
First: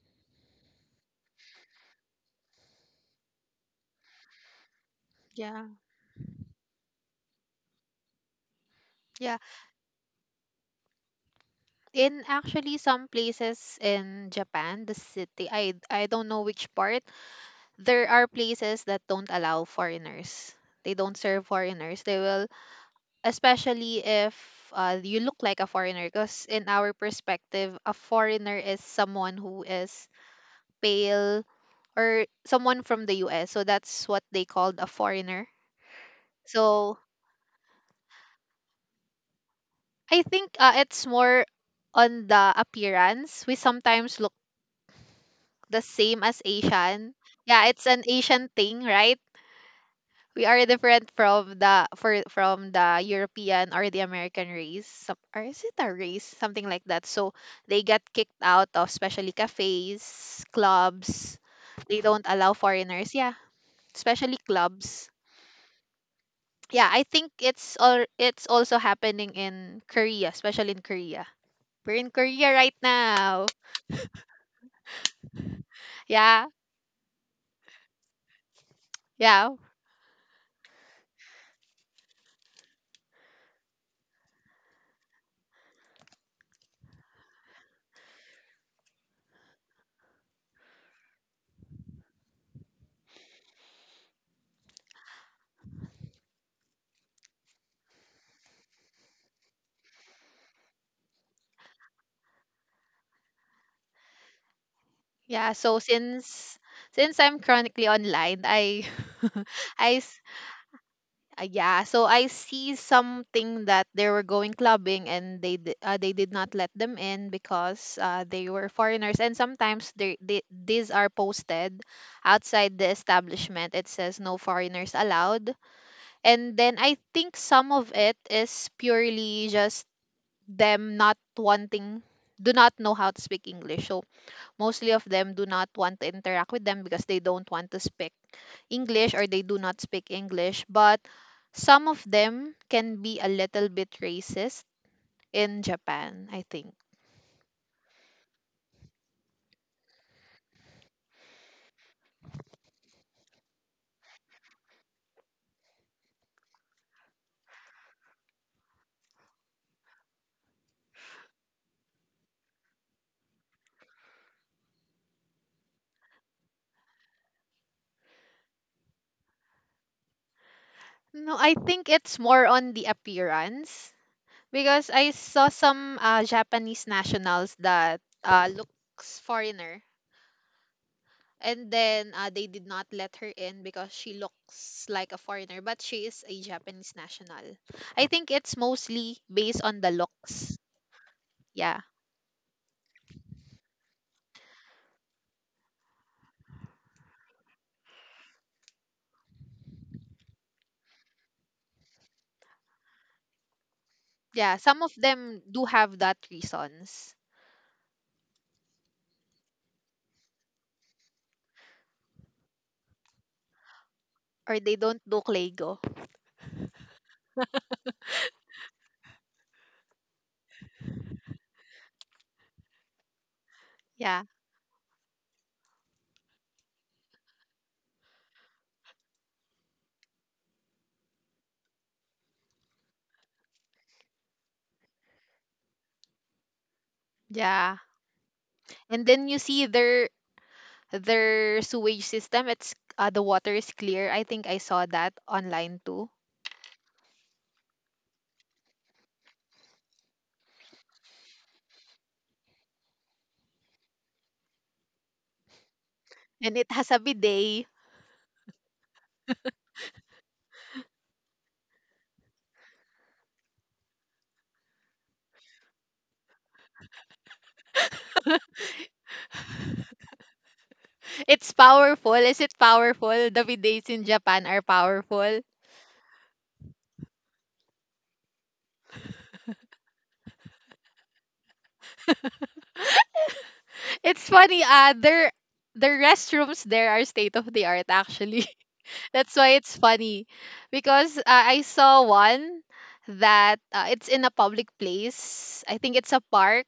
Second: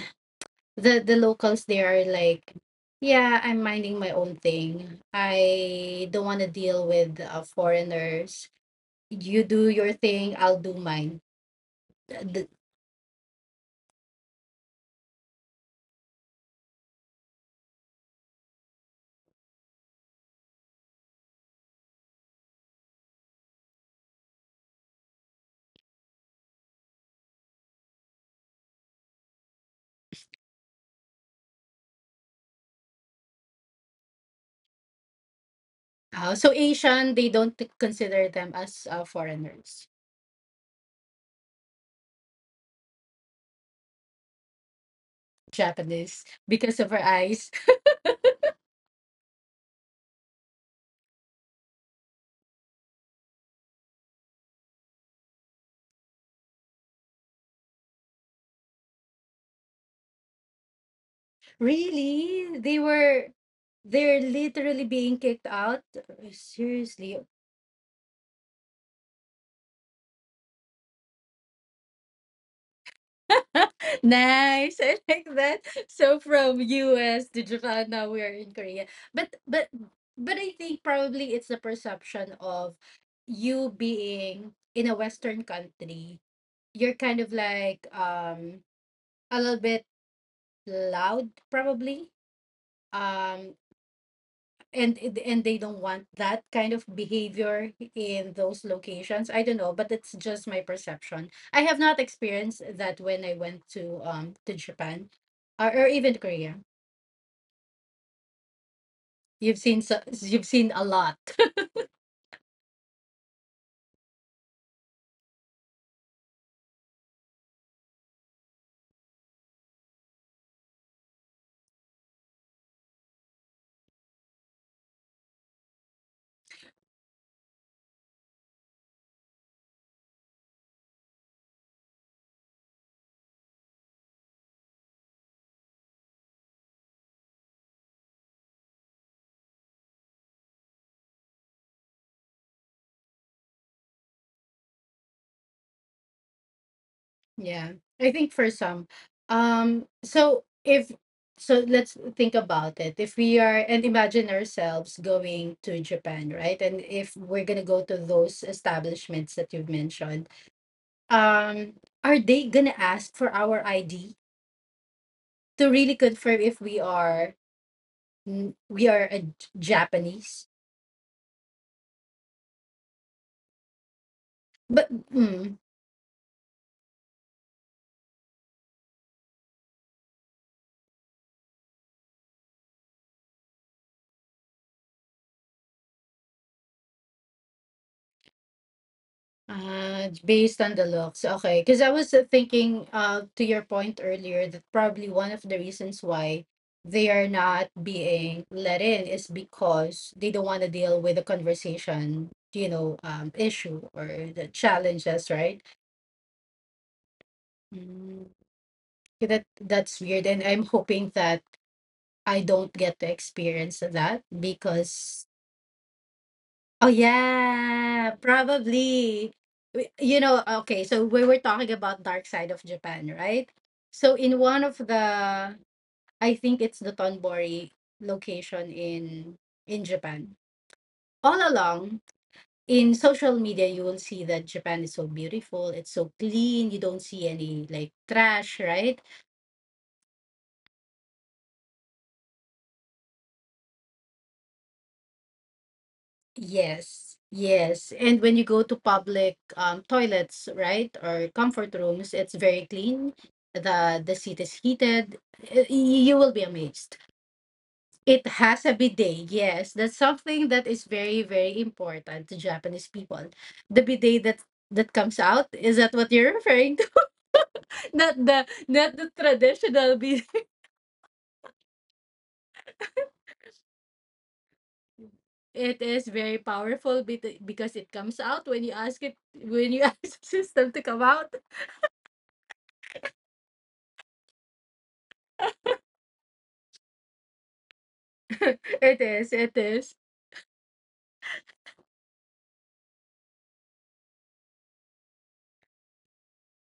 Speaker 1: the the locals there are like, yeah, I'm minding my own thing.
Speaker 2: Yeah.
Speaker 1: I don't want to deal with uh, foreigners.
Speaker 2: Yeah.
Speaker 1: You do your thing, I'll do mine.
Speaker 2: In
Speaker 1: The,
Speaker 2: Actually, some places in Japan, the city, I I don't know which part, there are places that don't allow foreigners. They don't serve foreigners. They will, especially if uh, you look like a foreigner, because in our perspective, a foreigner is someone who is pale or someone from the U S. So that's what they called a foreigner.
Speaker 1: uh, so
Speaker 2: So
Speaker 1: Asian, they don't t- consider them as uh, foreigners.
Speaker 2: I think uh, it's more on the appearance. We sometimes look the same
Speaker 1: Japanese,
Speaker 2: as
Speaker 1: because of her
Speaker 2: Asian.
Speaker 1: eyes,
Speaker 2: Yeah, it's an Asian thing, right? We are different from the for from the European or the American race. Some, or is it a race? Something like that. So they get kicked out of especially cafes, clubs. They don't allow
Speaker 1: really, they
Speaker 2: foreigners.
Speaker 1: were
Speaker 2: Yeah,
Speaker 1: they're
Speaker 2: especially
Speaker 1: literally
Speaker 2: clubs.
Speaker 1: being kicked out
Speaker 2: Yeah, I
Speaker 1: seriously.
Speaker 2: think it's all it's also happening in Korea, especially in Korea. We're in Korea right now.
Speaker 1: Nice. I like that. So
Speaker 2: Yeah,
Speaker 1: from U S to Japan, now we are in Korea. But
Speaker 2: yeah,
Speaker 1: but but I think probably it's the perception of you being in a Western country. You're kind of like um a little bit loud probably. Um and it- and they don't want that kind of behavior in those locations. I don't know, but it's just my perception. I have not experienced that when I went to um to Japan,
Speaker 2: yeah.
Speaker 1: or,
Speaker 2: So
Speaker 1: or even Korea.
Speaker 2: since since I'm chronically online, I
Speaker 1: You've seen so,
Speaker 2: I
Speaker 1: you've seen a lot.
Speaker 2: Uh, yeah, so I see something that they were going clubbing and they di- uh, they did not let them in because uh, they were foreigners, and sometimes they, they, these are posted outside the establishment. It says no foreigners allowed. And then I think some of it is purely just them not wanting, do not know how to speak English. So mostly of them do not want to interact with them because they don't want to speak English, or they do not speak English. But some of them can be a little bit racist in Japan, I think.
Speaker 1: Yeah, I think for some, um so if, so let's think about it, if we are and imagine ourselves going to Japan, right? And if we're going to go to those establishments that you've mentioned, um are they gonna ask for our ID to really confirm if we are n- we are a J- japanese,
Speaker 2: No, I think it's more on the appearance because
Speaker 1: but
Speaker 2: I saw
Speaker 1: mm,
Speaker 2: some uh, Japanese nationals that uh, looks foreigner, and then uh, they did not let her in because she looks like a foreigner, but she is a Japanese national. I think it's mostly based on the
Speaker 1: uh,
Speaker 2: looks.
Speaker 1: based on the looks, okay,
Speaker 2: Yeah.
Speaker 1: because I was uh, thinking uh to your point earlier that probably one of the reasons why they are not being let in is because they don't want to deal with the conversation, you know, um issue, or the
Speaker 2: Yeah. Some of
Speaker 1: challenges,
Speaker 2: them
Speaker 1: right?
Speaker 2: do have that reasons.
Speaker 1: Mm. That that's weird, and I'm hoping that I don't get to experience that
Speaker 2: Or they don't do
Speaker 1: because
Speaker 2: Clego.
Speaker 1: oh yeah, probably. We- You know, okay, so we were talking about Dark Side of Japan, right? So
Speaker 2: Yeah.
Speaker 1: in one of the I think it's the Tonbori location in in Japan. All along in social media you will see that Japan is so beautiful, it's so clean, you don't see any
Speaker 2: Yeah.
Speaker 1: like trash, right?
Speaker 2: And then you see their their sewage system, it's uh, the water is clear. I think I saw that online too.
Speaker 1: Yes, yes. And when you go to public um, toilets, right, or comfort rooms, it's very clean. The the seat is heated. Y- y- You will be
Speaker 2: And it has
Speaker 1: amazed.
Speaker 2: a bidet.
Speaker 1: It has a bidet. Yes, that's something that is very, very important to Japanese people. The bidet that that comes out, is that what you're referring to? Not the not the traditional bidet.
Speaker 2: It's powerful. Is it powerful? The bidets in Japan are powerful.
Speaker 1: It is very powerful bit- because it comes out when you ask it, when you ask the system to come out.
Speaker 2: It's funny, uh, their their restrooms there are state of the art actually.
Speaker 1: It is,
Speaker 2: That's
Speaker 1: it
Speaker 2: why it's
Speaker 1: is.
Speaker 2: funny because uh, I saw one that uh, it's in a public place. I think it's a park,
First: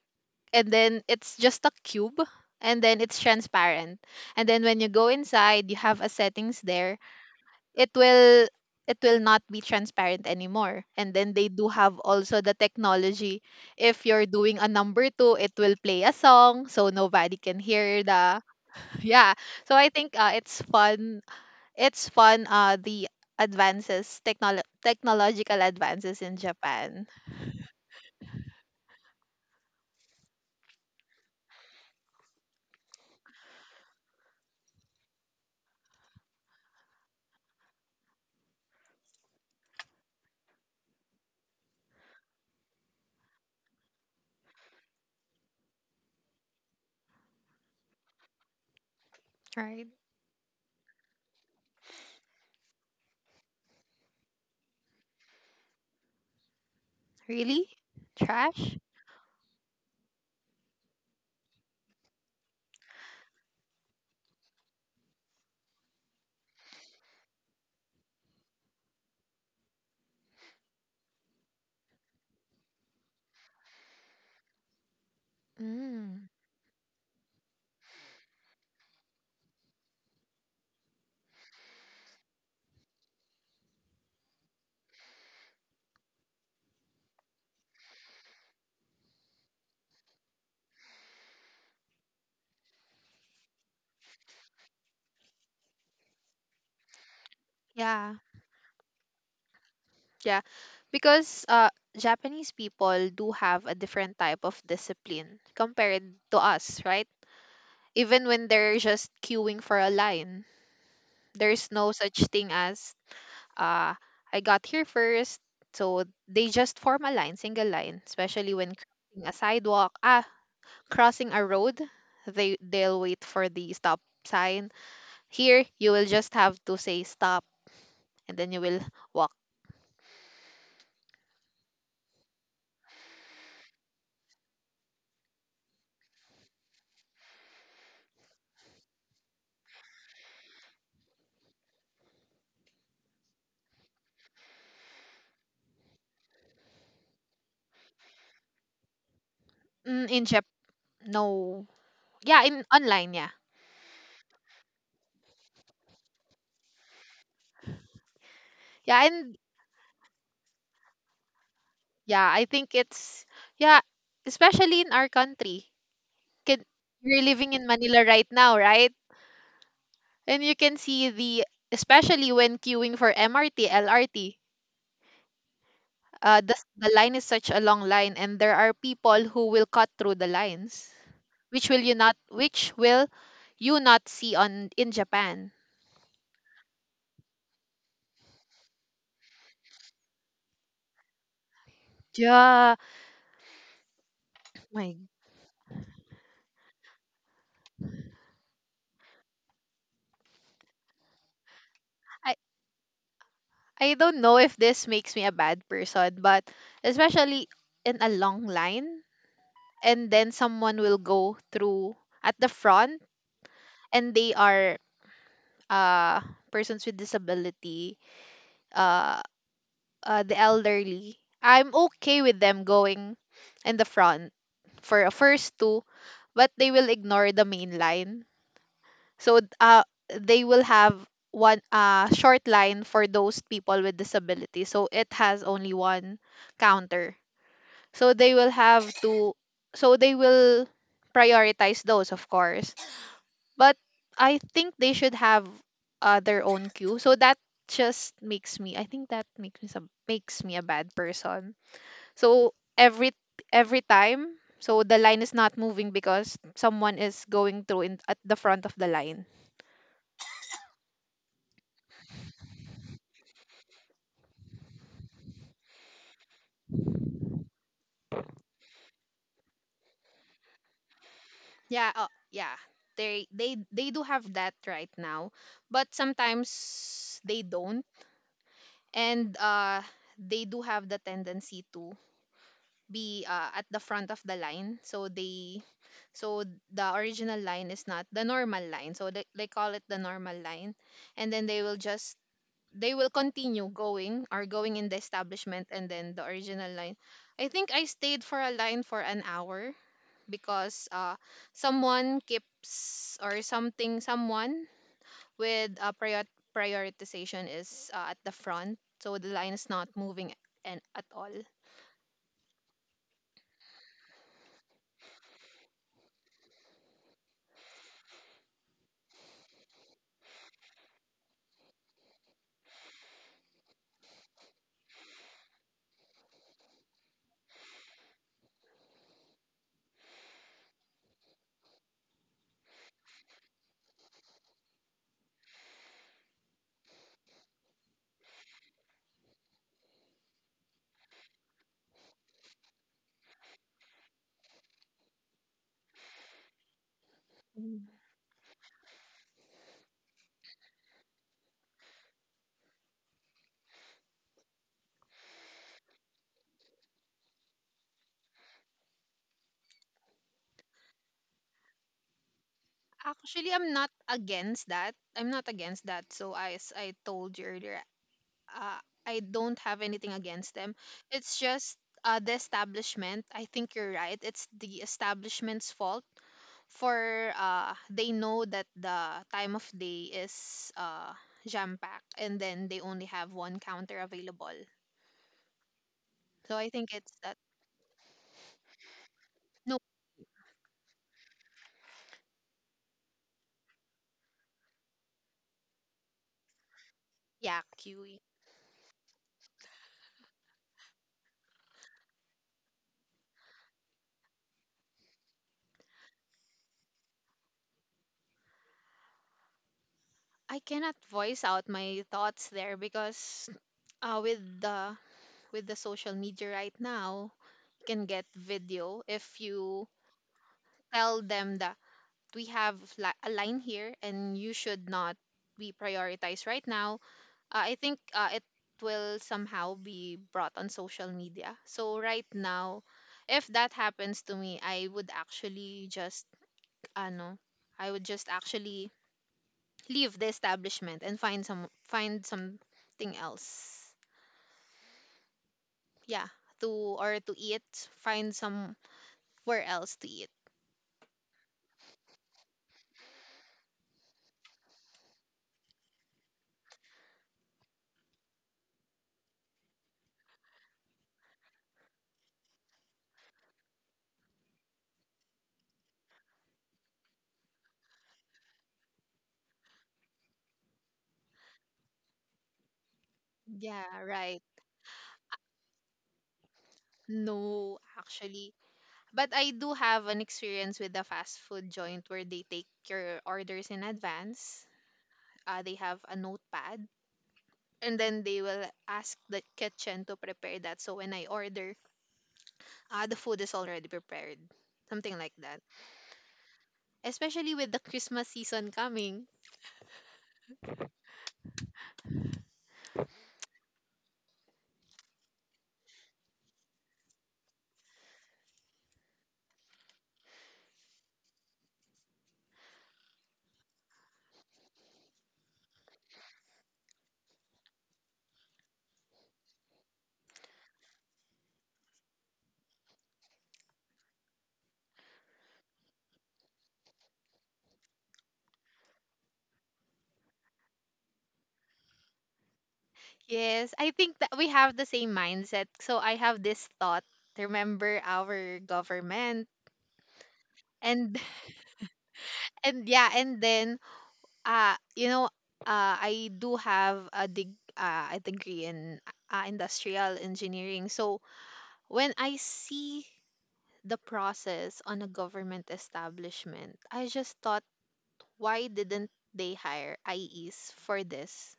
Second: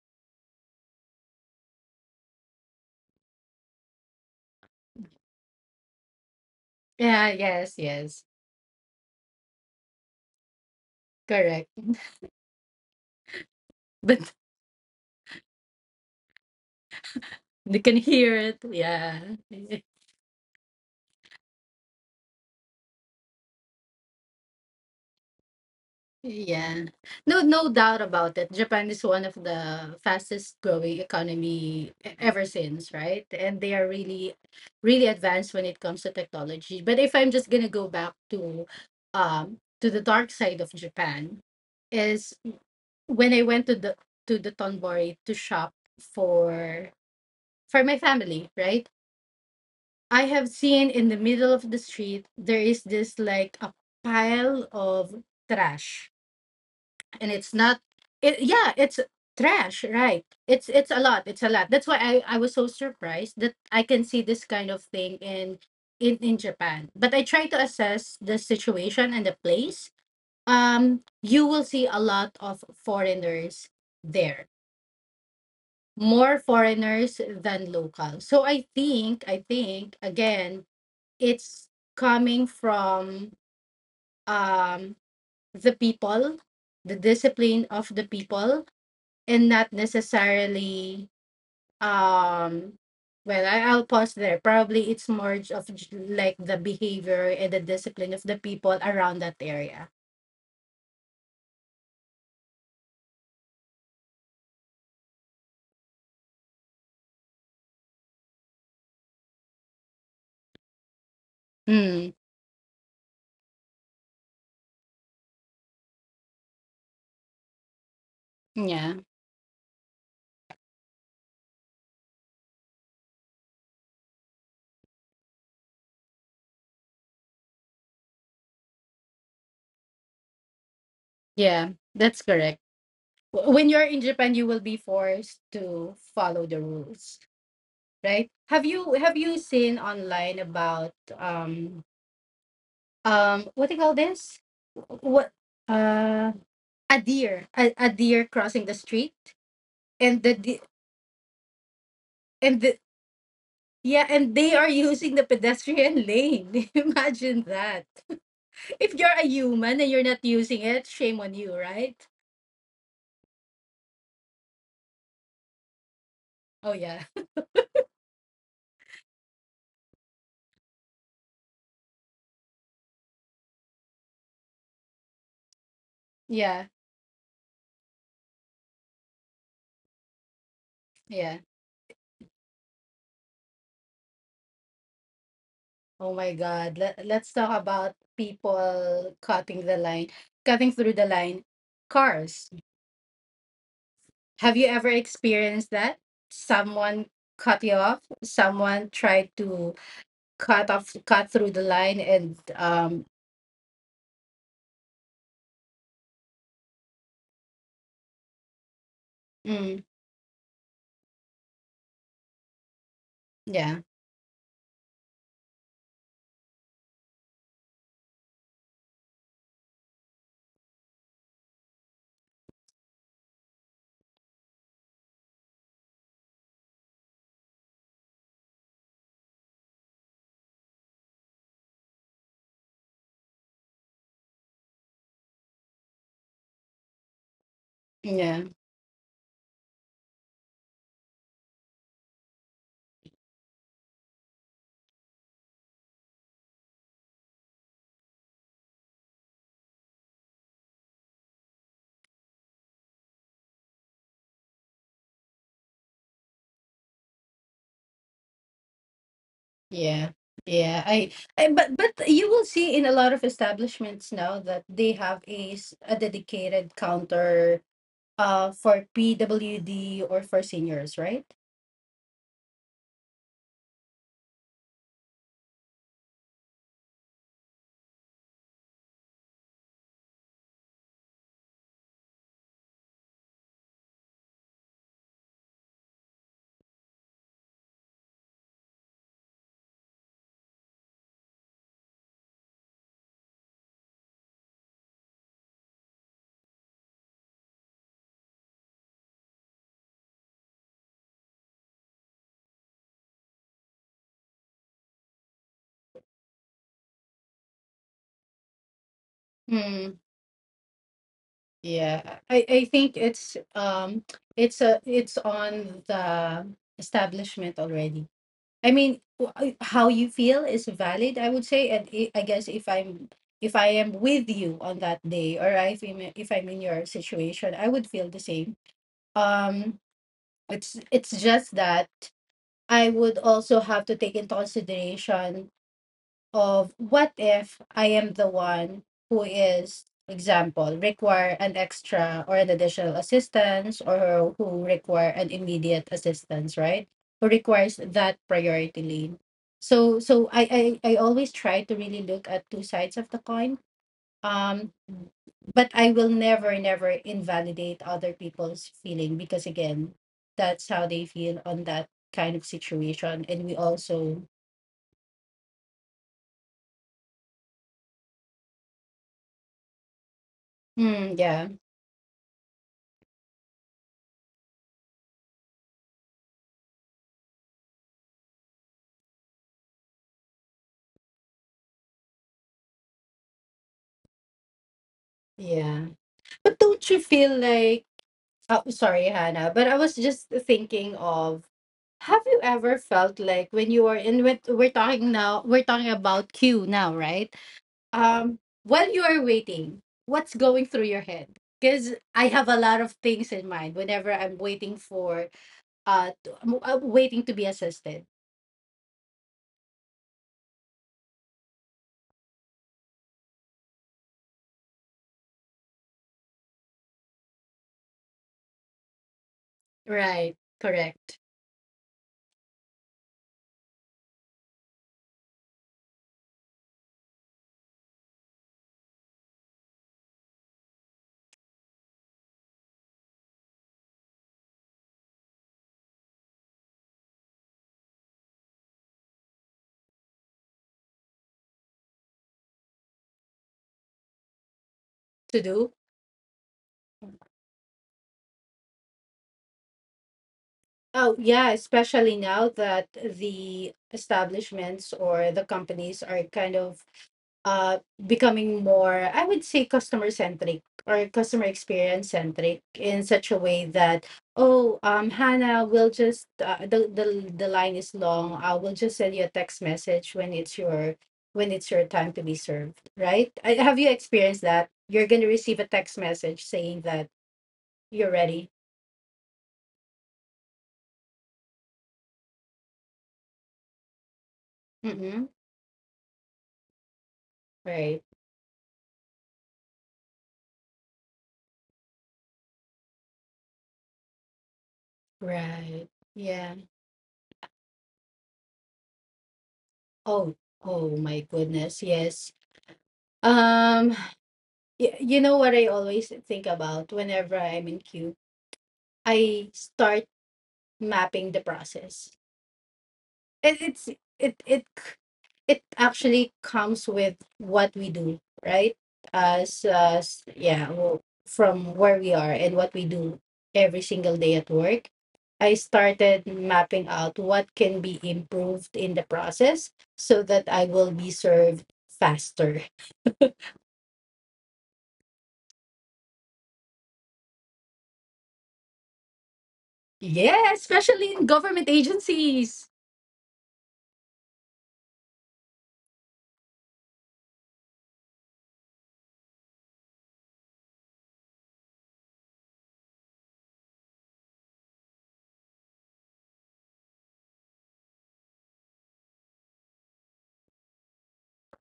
Speaker 2: and then it's just a cube, and then it's transparent. And then when you go inside, you have a settings there.
Speaker 1: Yeah, yes,
Speaker 2: It
Speaker 1: yes.
Speaker 2: will it will not be transparent anymore. And then they do
Speaker 1: Correct.
Speaker 2: have also the technology, if you're
Speaker 1: But
Speaker 2: doing a number two, it will play a song so nobody can
Speaker 1: they can
Speaker 2: hear
Speaker 1: hear
Speaker 2: the
Speaker 1: it. Yeah.
Speaker 2: yeah. So I think uh, it's fun it's fun, uh, the advances, technolo- technological advances in
Speaker 1: Yeah.
Speaker 2: Japan.
Speaker 1: No no doubt about it. Japan is one of the fastest growing economy e- ever since, right? And they are really really advanced when it comes to technology. But if I'm just going to go back to um to the dark side of Japan is when I went to the to the Tonbori to shop for for my family, right?
Speaker 2: Right.
Speaker 1: I have seen in the middle of the street there is this like a pile of trash, and it's
Speaker 2: Really?
Speaker 1: not it yeah
Speaker 2: Trash?
Speaker 1: it's trash, right? It's it's a lot, it's a lot. That's why I I was so surprised that I can see this kind of thing in in in Japan, but I try to assess the situation and the place. Um you will see a lot of foreigners there,
Speaker 2: Mm.
Speaker 1: more foreigners than locals. So I think I think again, it's coming from, um, the people, the discipline of the people, and not necessarily, um, well, I, I'll pause there. Probably it's more j- of j- like the behavior and the discipline
Speaker 2: Yeah.
Speaker 1: of the people around that area.
Speaker 2: Yeah. Because uh, Japanese people do have a different type of discipline compared to us, right? Even when they're just queuing for a line, there's no
Speaker 1: Mm,
Speaker 2: such thing as uh, I got here first. So they just form a line, single line, especially when
Speaker 1: yeah,
Speaker 2: crossing a sidewalk. Ah, crossing a road, they they'll wait for the stop sign. Here, you will just have to say stop, and then you will walk.
Speaker 1: yeah, that's correct. W- When you're in Japan, you will be forced to follow the rules, right? Have you have you seen online about um um what do you call this, what uh a deer a, a deer crossing the street,
Speaker 2: Mm,
Speaker 1: and
Speaker 2: in
Speaker 1: the
Speaker 2: Jap,
Speaker 1: de-
Speaker 2: no, yeah,
Speaker 1: and
Speaker 2: in
Speaker 1: the
Speaker 2: online, yeah,
Speaker 1: yeah, and they are using the pedestrian lane. Imagine that. If
Speaker 2: yeah,
Speaker 1: you're a
Speaker 2: and
Speaker 1: human and you're not using it, shame on you, right?
Speaker 2: yeah, I think it's yeah, especially in our country. Can
Speaker 1: Oh, yeah,
Speaker 2: you're living in Manila right now, right? And you can see the especially when queuing for M R T, L R T. Uh, the,
Speaker 1: yeah,
Speaker 2: the line is such a long line, and there are people who will cut through the lines.
Speaker 1: yeah.
Speaker 2: Which will you not which will you not see on in Japan.
Speaker 1: Oh my God, Let, let's talk about people cutting the line, cutting through the line, cars.
Speaker 2: Yeah.
Speaker 1: Have you ever
Speaker 2: My
Speaker 1: experienced that, someone cut you off, someone tried to cut off cut through the line,
Speaker 2: I
Speaker 1: and um
Speaker 2: I don't know if this makes me a bad person, but especially in a long line,
Speaker 1: mm,
Speaker 2: and then someone will go through at the front,
Speaker 1: yeah,
Speaker 2: and they are uh persons with disability, uh, uh the elderly. I'm okay with them going in the front for a first two, but they will ignore the main line. So th- uh, they will have one uh, short line for those people with disabilities. So it has only one counter. So they
Speaker 1: yeah,
Speaker 2: will have to, so they will prioritize those, of course. But I think they should have uh, their own queue. So that just makes me, I think that makes me, some, makes me a bad person. So every, every time, so the line is not moving because someone is going through in, at the front of the line.
Speaker 1: yeah, yeah. I, I but but you will see in a lot of establishments now that they have a, s- a dedicated counter, uh for P W D or for seniors, right?
Speaker 2: Yeah, uh, yeah. They they they do have that right now, but sometimes they don't, and uh, they do have the tendency to be uh, at the front of the line. So they, so the original line is not the normal line. So they they call it the normal line, and then they will just they will continue going or going in the establishment, and then the original line. I think I stayed for a line for an hour because uh, someone keeps or something someone with a prior- prioritization is uh, at the front, so the line is not
Speaker 1: Mm,
Speaker 2: moving. And at all.
Speaker 1: yeah, I I think it's, um it's a it's on the establishment already. I mean, wh- how you feel is valid, I would say. And i I guess, if I'm if I am with you on that day, or if I'm if I'm in your situation, I would feel the same. Um, it's it's just that I would also have to take into consideration of, what if I am the one who is, example, require an extra or an additional assistance, or who require an immediate assistance, right? Who requires
Speaker 2: Mm.
Speaker 1: that priority lane. So so I, I, I always try to really look at two sides of the coin. Um but I will never, never invalidate other people's feeling, because again, that's how they feel on that kind of situation. And
Speaker 2: Actually,
Speaker 1: we
Speaker 2: I'm not
Speaker 1: also.
Speaker 2: against that, i'm not against that so I- as I told you earlier, uh, I don't have anything against them.
Speaker 1: Mm,
Speaker 2: It's
Speaker 1: yeah.
Speaker 2: just uh, the establishment, I think you're right, it's the establishment's fault for uh they know that the time of day is uh jam packed, and then they only have one counter available.
Speaker 1: Yeah.
Speaker 2: So
Speaker 1: But
Speaker 2: I
Speaker 1: don't
Speaker 2: think
Speaker 1: you
Speaker 2: it's that.
Speaker 1: feel like, oh, sorry, Hannah, but
Speaker 2: No.
Speaker 1: I was just thinking of, have you ever felt like when you are in with, we're talking now, we're talking about queue now, right?
Speaker 2: Yeah, Q E.
Speaker 1: Um, while you are waiting, what's going through your head? Because I have a lot of things in mind whenever I'm waiting for, uh, to- am I'm waiting to be assisted.
Speaker 2: Cannot voice out my thoughts there because uh with the with the social media right now, you can get video if you
Speaker 1: Right,
Speaker 2: tell
Speaker 1: correct.
Speaker 2: them that we have li- a line here and you should not be prioritized right now. Uh, I think uh, It will somehow be brought on social media. So right now, if that happens to me, I would actually just ano, I would just actually leave the establishment and find some find something else.
Speaker 1: To do.
Speaker 2: Yeah, to or to eat, find somewhere else to eat.
Speaker 1: Oh, yeah, especially now that the establishments or the companies are kind of, uh, becoming more, I would say, customer centric or customer experience centric, in such a way that, oh, um, Hannah, we'll just, uh, the, the, the line is long. I will just send you a text message when it's your when it's your time to be served, right? I, have
Speaker 2: Yeah,
Speaker 1: you experienced
Speaker 2: right.
Speaker 1: that? You're going to receive a text message saying that
Speaker 2: No,
Speaker 1: you're ready.
Speaker 2: actually. But I do have an experience with a fast food joint where they take your orders in advance.
Speaker 1: Mm-hmm.
Speaker 2: Uh, they have a notepad, and
Speaker 1: Right.
Speaker 2: then they will ask the kitchen to prepare that, so when I order, ah, the food is already prepared, something like that,
Speaker 1: Right. Yeah.
Speaker 2: especially with the Christmas season coming.
Speaker 1: Oh, oh my goodness. Yes. Um, Y- you know what I always think about whenever I'm in queue? I start mapping the process. It, it's it it c- it actually comes with what we do, right? As as yeah, well, from where we are and what we do every single day at work. I started mapping out what can be improved in the process so that I will be served faster.
Speaker 2: Yes, I think that we have the same mindset. So I have this thought, remember our government,
Speaker 1: Yeah, especially
Speaker 2: and
Speaker 1: in government agencies.
Speaker 2: and yeah, and then uh you know uh I do have a dig uh, a degree in uh, industrial engineering. So when I see the process on a government establishment, I just thought, why didn't they hire I Es for this?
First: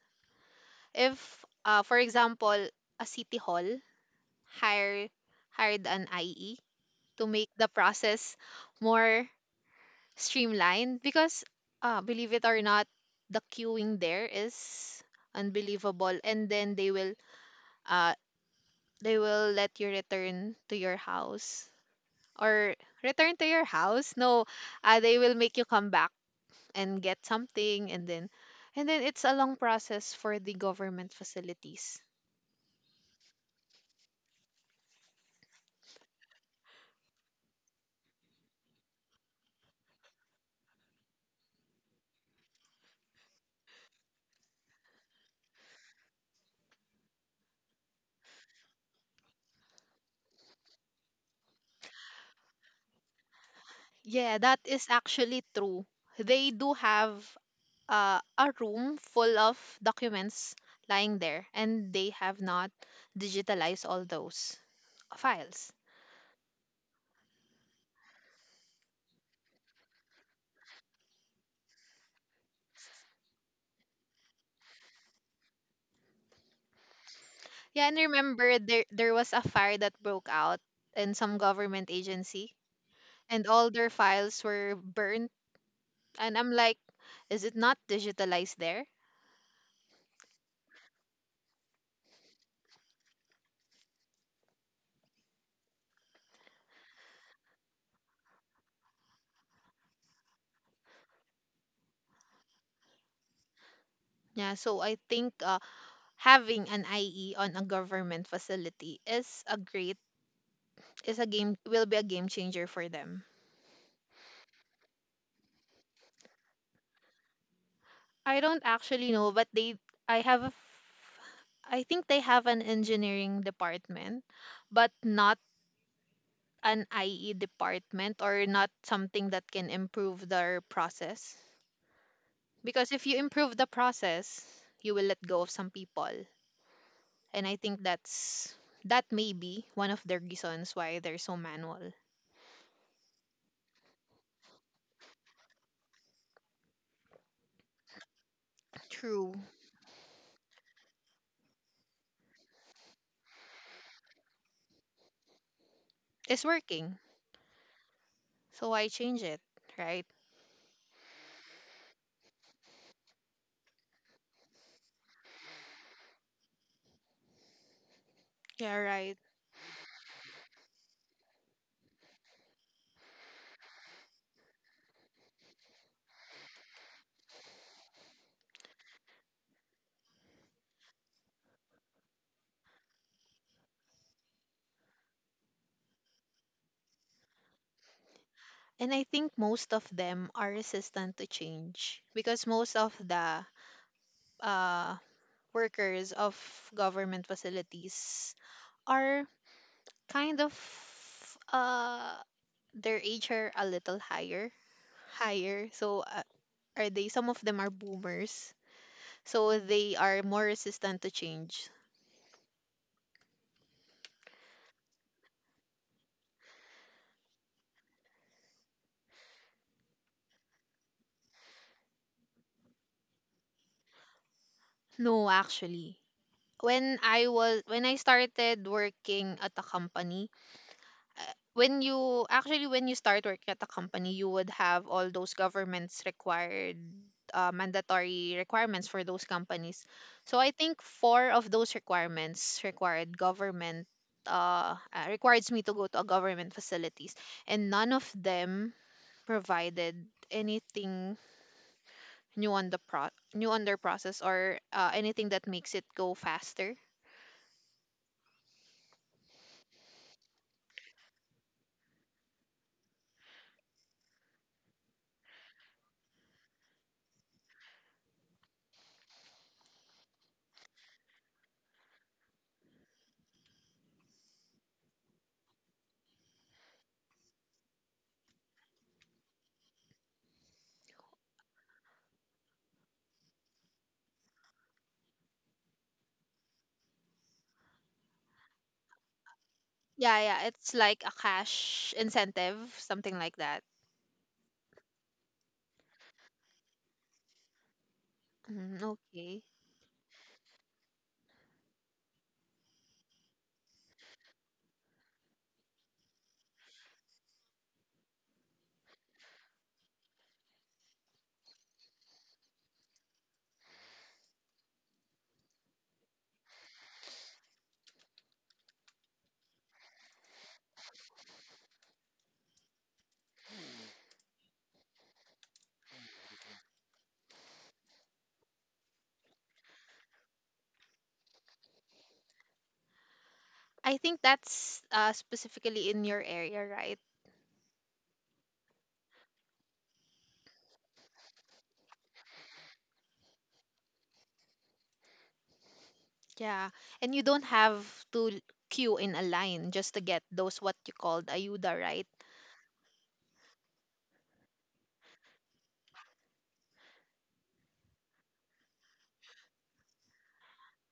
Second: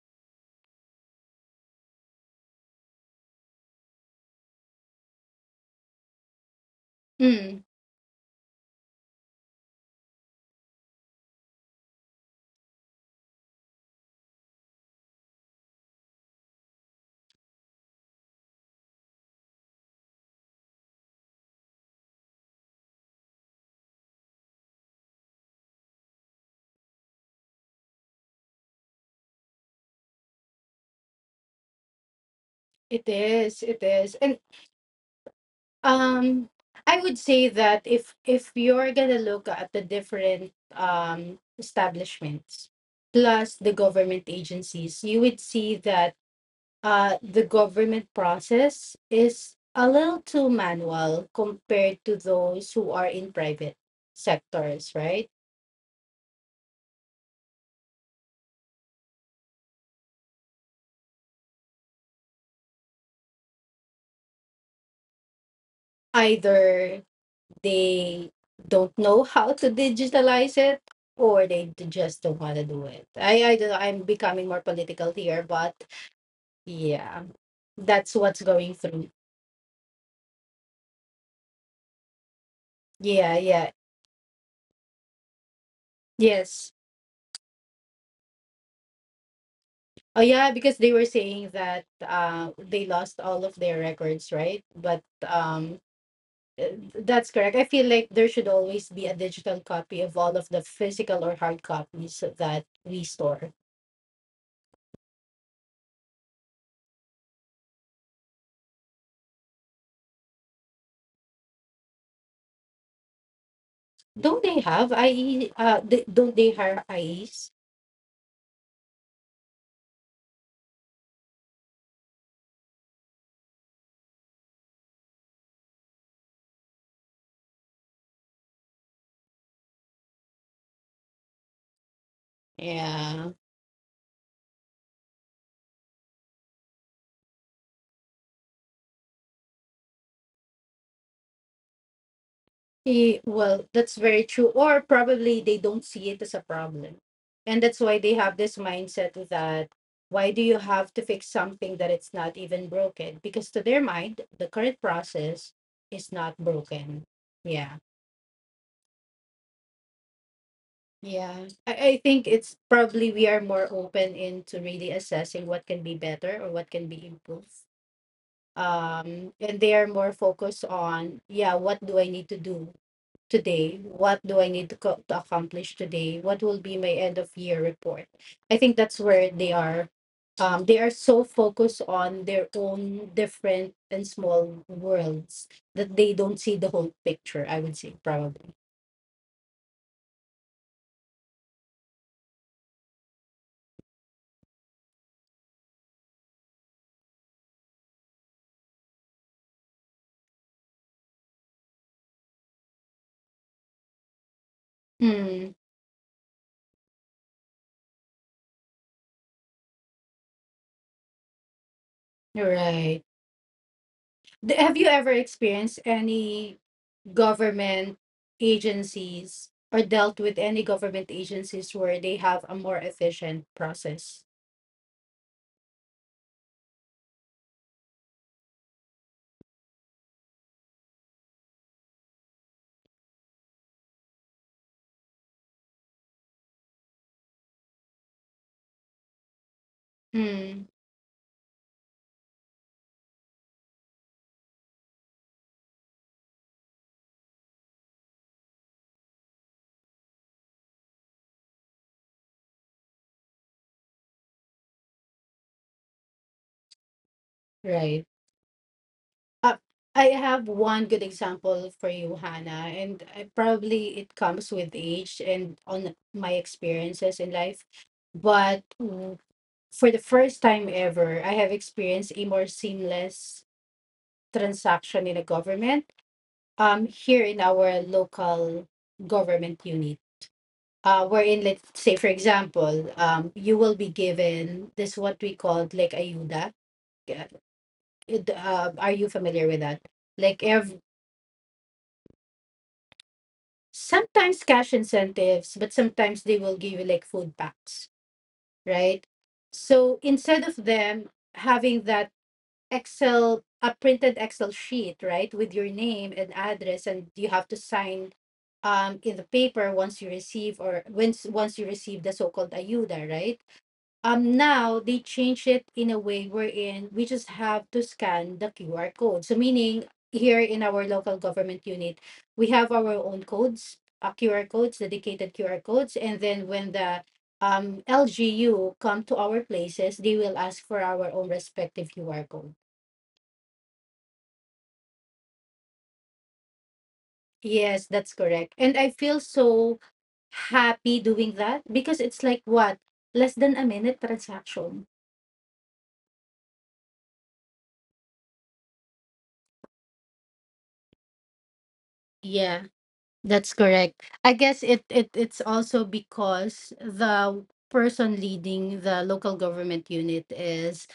Speaker 2: If, uh, for example, a city hall hire hired an I E to make
Speaker 1: Mm.
Speaker 2: the process more streamlined, because uh, believe it or not, the queuing there is unbelievable, and then they will uh, they will let you return to your house or return to your house. No, uh, they will make you come back and get something, and then, and then it's a long process for the government facilities.
Speaker 1: It is, it is. And um I would say that, if if you're gonna look at the different um establishments plus the government agencies, you would see that uh the government process is a little too manual compared to those who are in private
Speaker 2: Yeah, that is
Speaker 1: sectors, right?
Speaker 2: actually true. They do have uh, a room full of documents lying there, and they have not digitalized all those files.
Speaker 1: Either they don't know how to digitalize it, or they d- just don't want to do it. I i don't know, I'm becoming more political here, but yeah,
Speaker 2: Yeah, and
Speaker 1: that's what's
Speaker 2: remember,
Speaker 1: going
Speaker 2: there
Speaker 1: through.
Speaker 2: there was a fire that broke out in some government agency,
Speaker 1: Yeah,
Speaker 2: and
Speaker 1: yeah.
Speaker 2: all their files were burnt, and I'm
Speaker 1: Yes.
Speaker 2: like, is it not digitalized there?
Speaker 1: Oh, yeah, because they were saying that uh they lost all of their records, right? But um eh, that's correct. I feel like there should always be a digital copy of all of the physical or hard copies that we store.
Speaker 2: Yeah, so I think uh, having an I E on a government facility is a great is a game will be a game changer for them.
Speaker 1: Don't they have ie uh, th- Don't they have I Es?
Speaker 2: I don't actually know, but they I have a f- I think they have an engineering department, but not an I E department, or not something that can improve their process. Because if you
Speaker 1: Yeah.
Speaker 2: improve the process, you will let go of some people. And I think that's that may be one of the reasons why they're so manual.
Speaker 1: Eh, well, that's very true. Or probably they don't see it as a problem. And that's why they have this mindset
Speaker 2: True.
Speaker 1: that, why do you have to fix something that it's not even broken? Because to their mind, the current process is not
Speaker 2: It's working.
Speaker 1: broken. Yeah.
Speaker 2: So why change it, right?
Speaker 1: Yeah. I, I think it's probably we are more open into really assessing what can be better or what can be improved.
Speaker 2: Yeah, right.
Speaker 1: Um, and they are more focused on, yeah, what do I need to do today? What do I need to, co- to accomplish today? What will be my end of year report? I think that's where they are. Um, they are so focused on their own different and small worlds that they don't see the whole picture, I would say, probably.
Speaker 2: And I think most of them are resistant to change because most of the uh, workers of government facilities are kind of uh, their age are a little higher,
Speaker 1: Mm,
Speaker 2: higher. So uh, are they? Some of them are boomers, so they are more resistant to change.
Speaker 1: right. Th- Have you ever experienced any government agencies, or dealt with any government agencies where they have a more efficient process?
Speaker 2: No, actually. When I was when I started working at a company, uh, when you actually when you start working at a company, you would have all those governments required uh, mandatory requirements for those companies. So I
Speaker 1: Mm,
Speaker 2: think four of those requirements required government uh, uh requires me to go to a government facilities and none of them provided anything new on the pro new on their process or uh, anything that makes it go faster.
Speaker 1: right. Uh, I have one good example for you, Hannah, and I, probably it comes with age and on my experiences in life. But mm, for the first time ever, I have experienced a more seamless transaction in a government, um, here in our local government unit. Uh, wherein, let's say, for example, um, you will be given this what we called like ayuda. Yeah, it- Uh, are you familiar with that?
Speaker 2: Yeah,
Speaker 1: Like
Speaker 2: yeah. It's like a cash incentive, something like that.
Speaker 1: sometimes cash incentives, but sometimes they will give you like food packs,
Speaker 2: Mm,
Speaker 1: right?
Speaker 2: okay.
Speaker 1: So instead of them having that Excel, a printed Excel sheet, right, with your name and address, and you have to sign um in the paper once you receive, or once once you receive the so-called ayuda, right? Um now they change it in a way wherein we just have to scan the Q R code. So meaning here in our local government unit, we have our own codes, uh, Q R codes, dedicated Q R codes, and then when the um L G U come to our places, they will ask for our own respective Q R code.
Speaker 2: I think that's uh, specifically in your area, right?
Speaker 1: Yes, that's correct. And I feel so happy doing that, because it's like what, less than a minute transaction.
Speaker 2: Yeah. And you don't have to l- queue in a line just to get those what you called ayuda, right?
Speaker 1: That's correct. I guess it, it it's also because the person leading the local government unit is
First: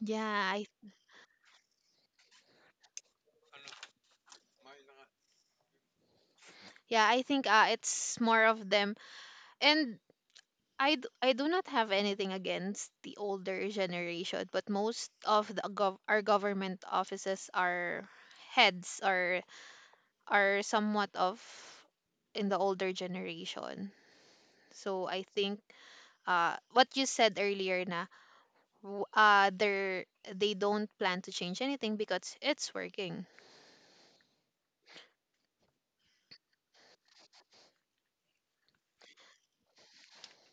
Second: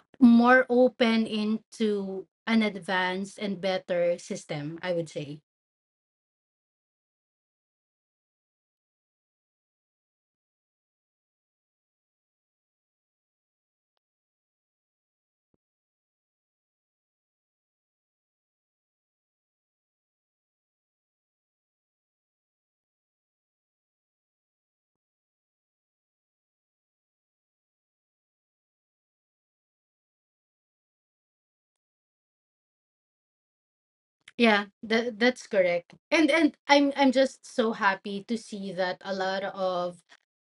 Speaker 2: Yeah, I,
Speaker 1: more open into an advanced and better system, I would say.
Speaker 2: yeah, I think uh, it's more of them. And I, d- I do not have anything against the older generation, but most of the gov- our government offices are heads or are somewhat of in the older generation. So I think uh, what you said earlier na w- uh, they're, they don't plan to change anything because it's working,
Speaker 1: Yeah, that that's correct. And and I'm I'm just so happy to see that a lot of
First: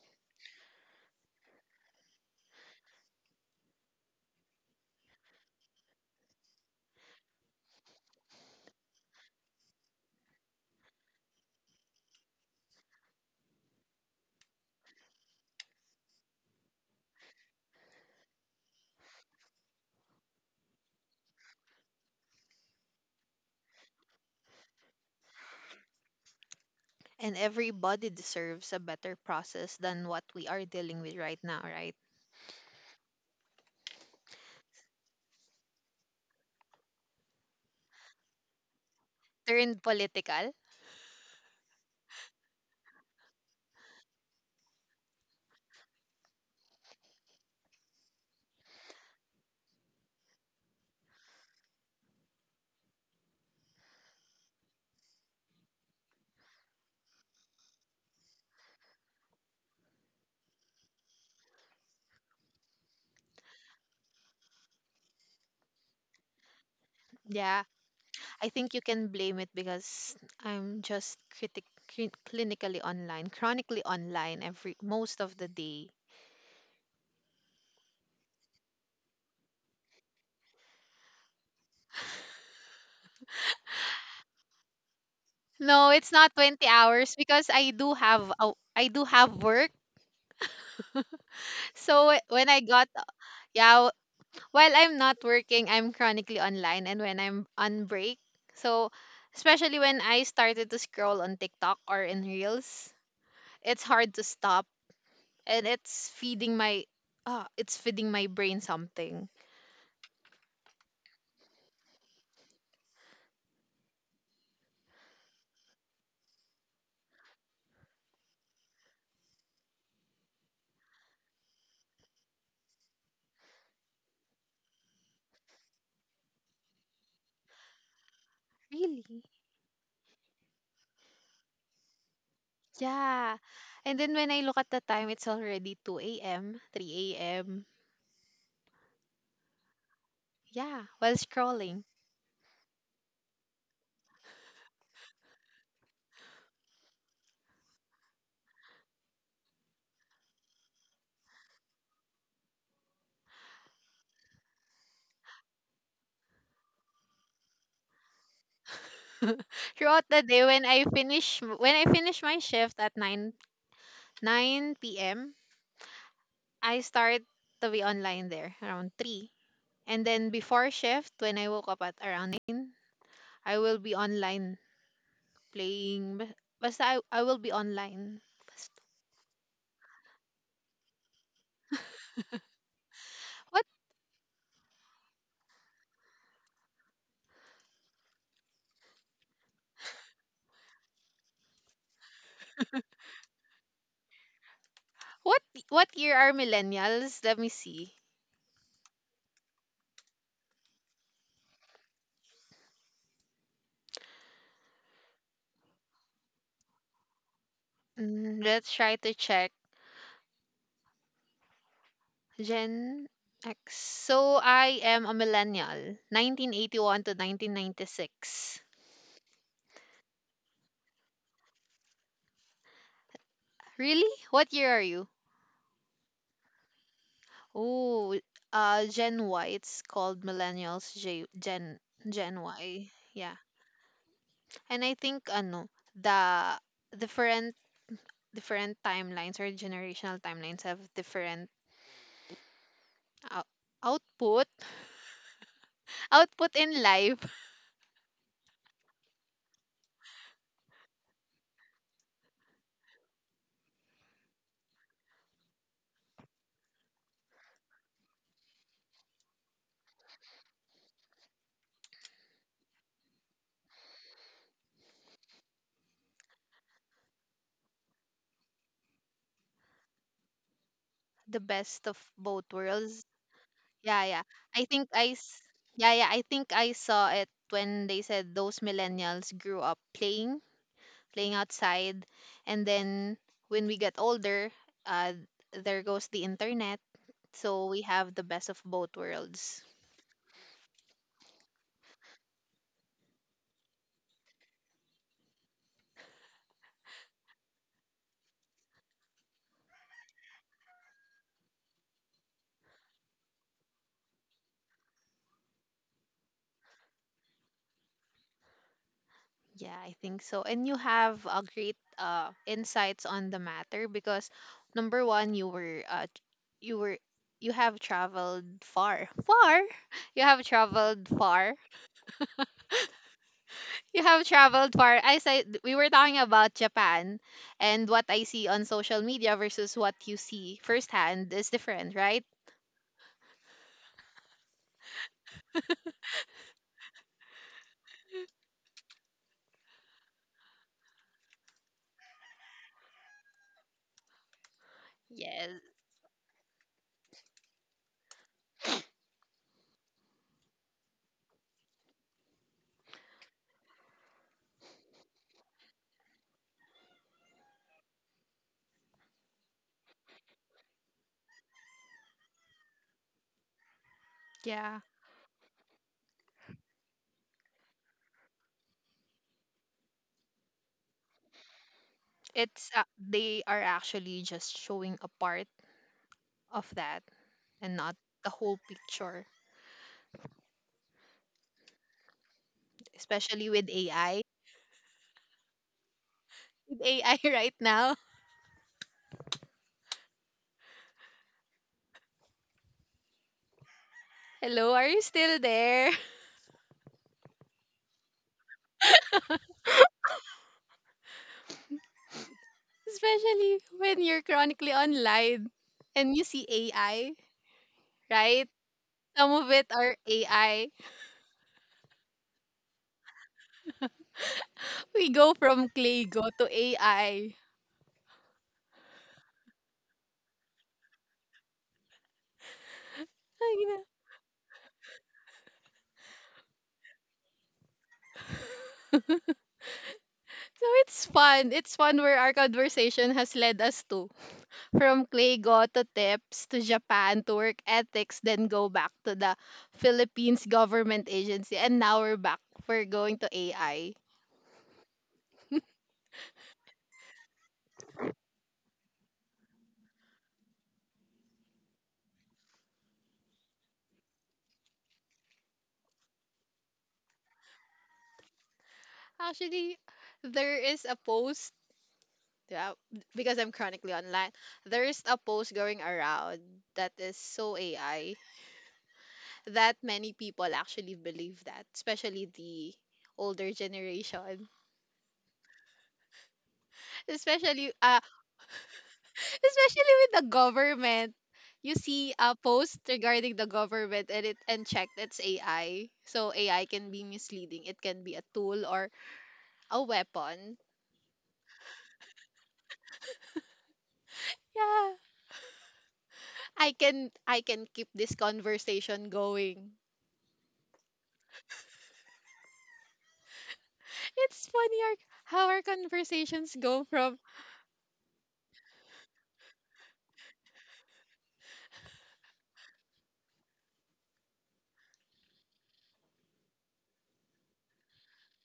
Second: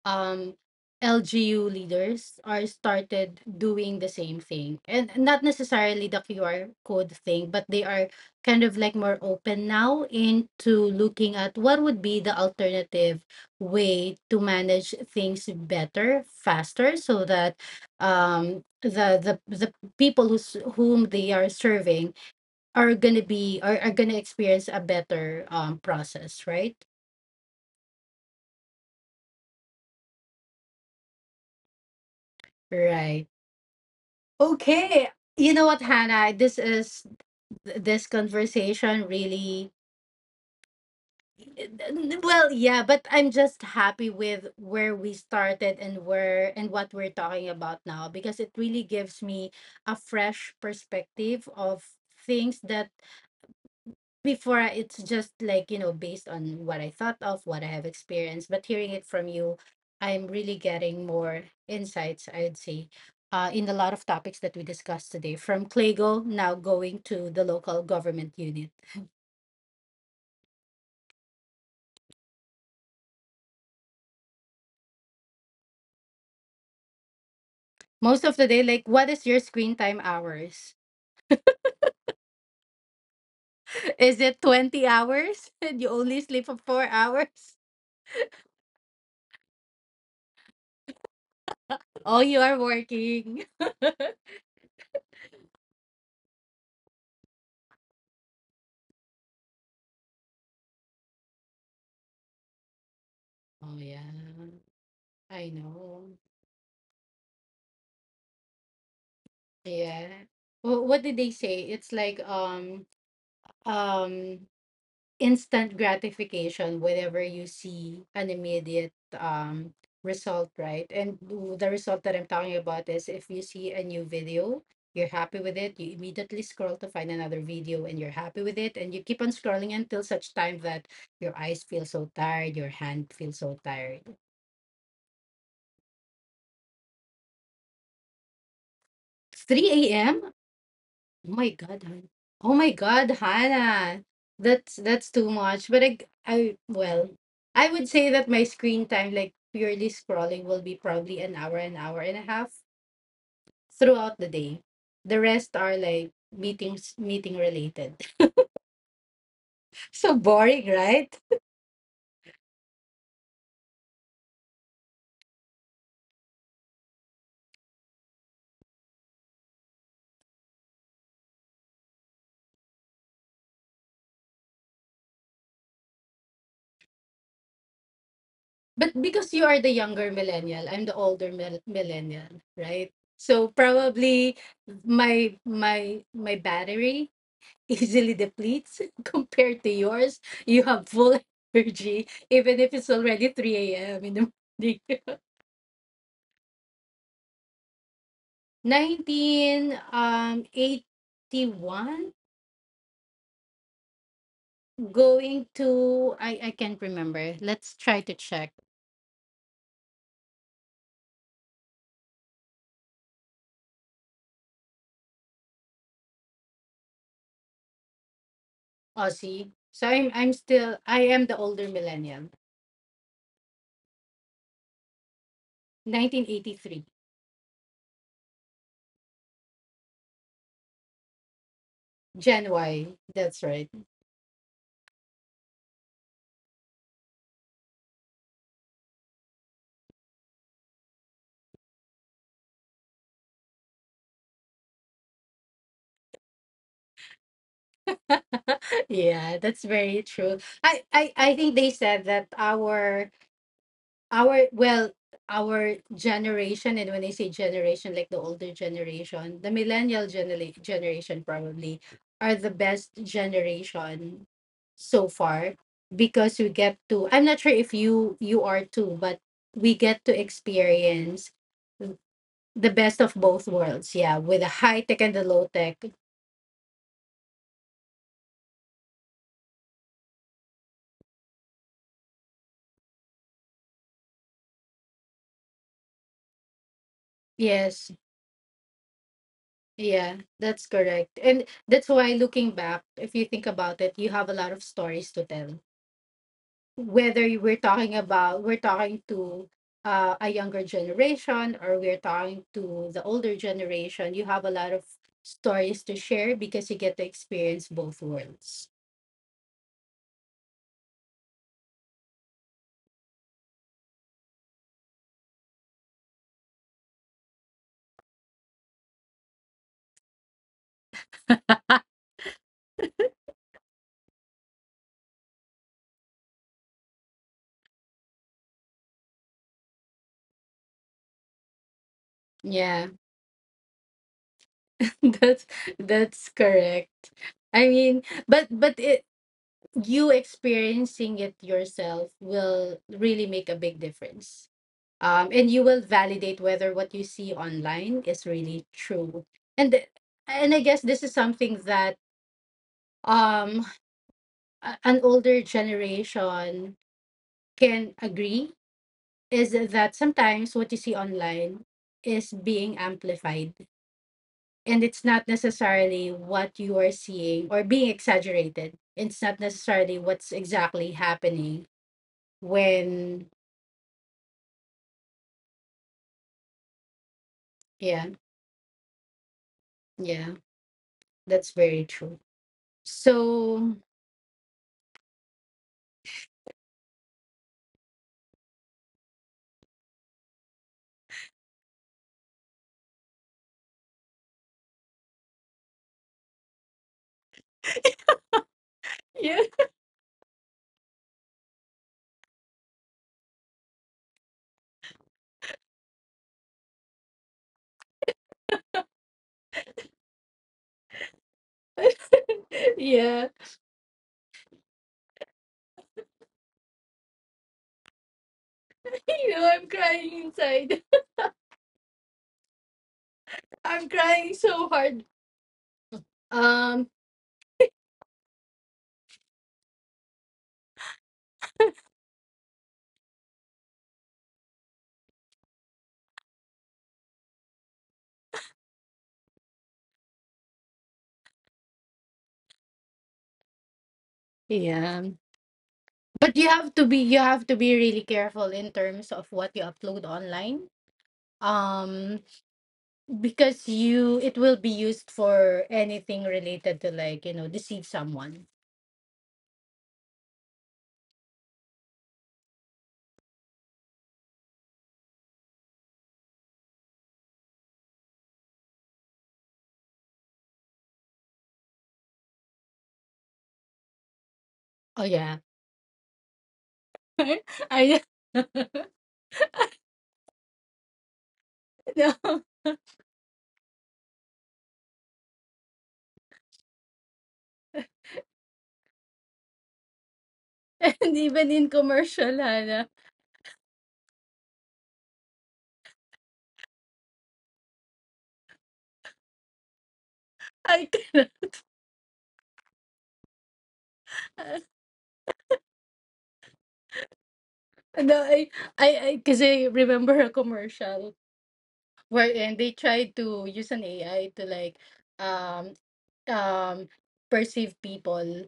Speaker 1: um L G U leaders are started doing the same thing, and not necessarily the Q R code thing, but they are kind of like more open now into looking at what would be the alternative way to manage things better, faster, so that um the the, the people who's, whom they are serving, are going to be are, are going to experience a better um process, right?
Speaker 2: and everybody deserves a better process than what we are dealing with right now, right?
Speaker 1: Right. Okay. You know what, Hannah? This is this conversation really,
Speaker 2: Turned political.
Speaker 1: well, yeah, but I'm just happy with where we started and where and what we're talking about now, because it really gives me a fresh perspective of things that before, I- it's just like, you know, based on what I thought of, what I have experienced, but hearing it from you, I'm really getting more insights, I'd say, uh, in a lot of topics that we discussed today, from Clego now going to the
Speaker 2: Yeah,
Speaker 1: local government
Speaker 2: I
Speaker 1: unit.
Speaker 2: think you can blame it because I'm just critic cli- clinically online, chronically online every most of the day.
Speaker 1: Most of the day, like, what is your screen time hours? Is it 20 hours and you
Speaker 2: No, it's
Speaker 1: only
Speaker 2: not
Speaker 1: sleep for
Speaker 2: twenty
Speaker 1: four
Speaker 2: hours because
Speaker 1: hours?
Speaker 2: I do have a, I do have work. So
Speaker 1: Oh,
Speaker 2: wh-
Speaker 1: you
Speaker 2: when
Speaker 1: are
Speaker 2: I got,
Speaker 1: working.
Speaker 2: yeah, w- while I'm not working, I'm chronically online and when I'm on break. So especially when I started to scroll on TikTok or in Reels,
Speaker 1: Oh,
Speaker 2: it's
Speaker 1: yeah,
Speaker 2: hard to stop,
Speaker 1: I
Speaker 2: and it's
Speaker 1: know.
Speaker 2: feeding my uh, it's feeding my brain something.
Speaker 1: Yeah. Wh- What did they say? It's like, um, um instant gratification whenever you see an immediate um result, right? And w- the result that I'm talking about is, if you see a new video, you're happy with it, you immediately scroll to find another video, and you're happy with it, and you
Speaker 2: Really?
Speaker 1: keep on scrolling until such time that your eyes feel so tired, your hand
Speaker 2: Yeah.
Speaker 1: feels so
Speaker 2: And
Speaker 1: tired,
Speaker 2: then when I look at the time, it's already two a m, three a m.
Speaker 1: it's three a.m.
Speaker 2: Yeah, while
Speaker 1: Oh my God,
Speaker 2: scrolling.
Speaker 1: Han. Oh my God, Hannah. That's that's too much. But I, I well, I would say that my screen time, like purely scrolling, will be probably an hour, an hour and a half throughout the day. The rest are like meetings, meeting related.
Speaker 2: Throughout
Speaker 1: So
Speaker 2: the day when
Speaker 1: boring,
Speaker 2: I
Speaker 1: right?
Speaker 2: finish when I finish my shift at nine, nine p m, I start to be online there around three. And then before shift when I woke up at around nine, I will be online playing bas- basta I, I will be online. Basta.
Speaker 1: But because you are the younger millennial, I'm the older mil millennial, right? So
Speaker 2: What
Speaker 1: probably my my my battery easily depletes compared to yours. You have full energy, even if it's already three a m in the morning.
Speaker 2: what what year are millennials? Let me see.
Speaker 1: Nineteen um eighty one, going to, I, I can't remember. Let's try to
Speaker 2: Mm,
Speaker 1: check.
Speaker 2: let's try to check. Gen X. So I am a millennial, nineteen eighty-one to nineteen ninety-six.
Speaker 1: Aussie. So I'm I'm still I am the older millennial.
Speaker 2: Really? What year are you?
Speaker 1: nineteen eighty-three.
Speaker 2: Oh, uh, Gen Y. It's called millennials. J- Gen Gen
Speaker 1: Gen Y.
Speaker 2: Y. Yeah,
Speaker 1: That's right.
Speaker 2: and I think ano the different different timelines or generational timelines have different ou- output output in life.
Speaker 1: Yeah, that's very true. I, I I think they said that our our well our generation, and when I say generation, like the older generation, the millennial genera- generation probably are the best generation so far, because we get to, I'm not sure if you you are too, but we get to experience
Speaker 2: The best of both
Speaker 1: the best
Speaker 2: worlds.
Speaker 1: of both worlds,
Speaker 2: Yeah,
Speaker 1: yeah,
Speaker 2: yeah.
Speaker 1: with the
Speaker 2: I
Speaker 1: high
Speaker 2: think
Speaker 1: tech
Speaker 2: I
Speaker 1: and the
Speaker 2: s-
Speaker 1: low tech.
Speaker 2: yeah, yeah, I think I saw it when they said those millennials grew up playing playing outside. And then when we get older, uh, there goes the internet. So we
Speaker 1: Yes,
Speaker 2: have the best of both worlds.
Speaker 1: yeah, that's correct. And that's why, looking back, if you think about it, you have a lot of stories to tell, whether you we're talking about we're talking to uh, a younger generation or we're talking to the older generation, you have a lot of stories to share because you get to experience both worlds.
Speaker 2: Yeah, I think so. And you have a great uh, insights on the matter because number one, you were uh, t- you were you have traveled far, far. You have traveled far. You have traveled far. I said we were talking about Japan, and what I see on social media versus what you see firsthand is different, right?
Speaker 1: Yeah, that's that's correct. I mean but but it you experiencing it yourself will really make a big difference. Um,
Speaker 2: Yes.
Speaker 1: and you will validate whether what you see online is really true. And th- and I guess this is something that um a- an older generation can agree, is that sometimes what you see online is being amplified
Speaker 2: Yeah,
Speaker 1: and it's not necessarily what you are seeing, or being exaggerated. It's not necessarily what's exactly happening
Speaker 2: it's uh,
Speaker 1: when
Speaker 2: they are actually just showing a part of that and not
Speaker 1: yeah,
Speaker 2: the whole picture,
Speaker 1: yeah, that's very true.
Speaker 2: especially with
Speaker 1: So,
Speaker 2: A I. With A I right now, hello, are you still there?
Speaker 1: yeah,
Speaker 2: Especially when you're chronically online and you see A I, right? Some of it are A I.
Speaker 1: yeah,
Speaker 2: We go from Claygo to A I.
Speaker 1: you know, I'm crying inside.
Speaker 2: Ay, na.
Speaker 1: I'm crying so hard. Um,
Speaker 2: So it's fun. It's fun where our conversation has led us to. From Claygo to tips to Japan to work ethics, then go back to the Philippines government agency. And now we're back. We're going to A I.
Speaker 1: yeah, but you have to be you have to be really careful in terms of what you upload online. Um, because you, it will be used for anything related to, like, you know, deceive someone.
Speaker 2: Actually, there is a post, yeah, because I'm chronically online, there is a post going around that is so A I that many people actually believe that, especially the older generation.
Speaker 1: Oh yeah.
Speaker 2: Especially,
Speaker 1: I
Speaker 2: uh,
Speaker 1: no,
Speaker 2: especially with the government. You see a post regarding the government, and it and checked, it's A I. So A I can be misleading. It can be a tool or a weapon.
Speaker 1: and even in commercial, Hannah,
Speaker 2: Yeah. I can I can keep this conversation going.
Speaker 1: I cannot.
Speaker 2: It's funny our, how our conversations go from.
Speaker 1: No, I, I, I, cause I remember a commercial wherein they tried to use an A I to, like, um, um, perceive people,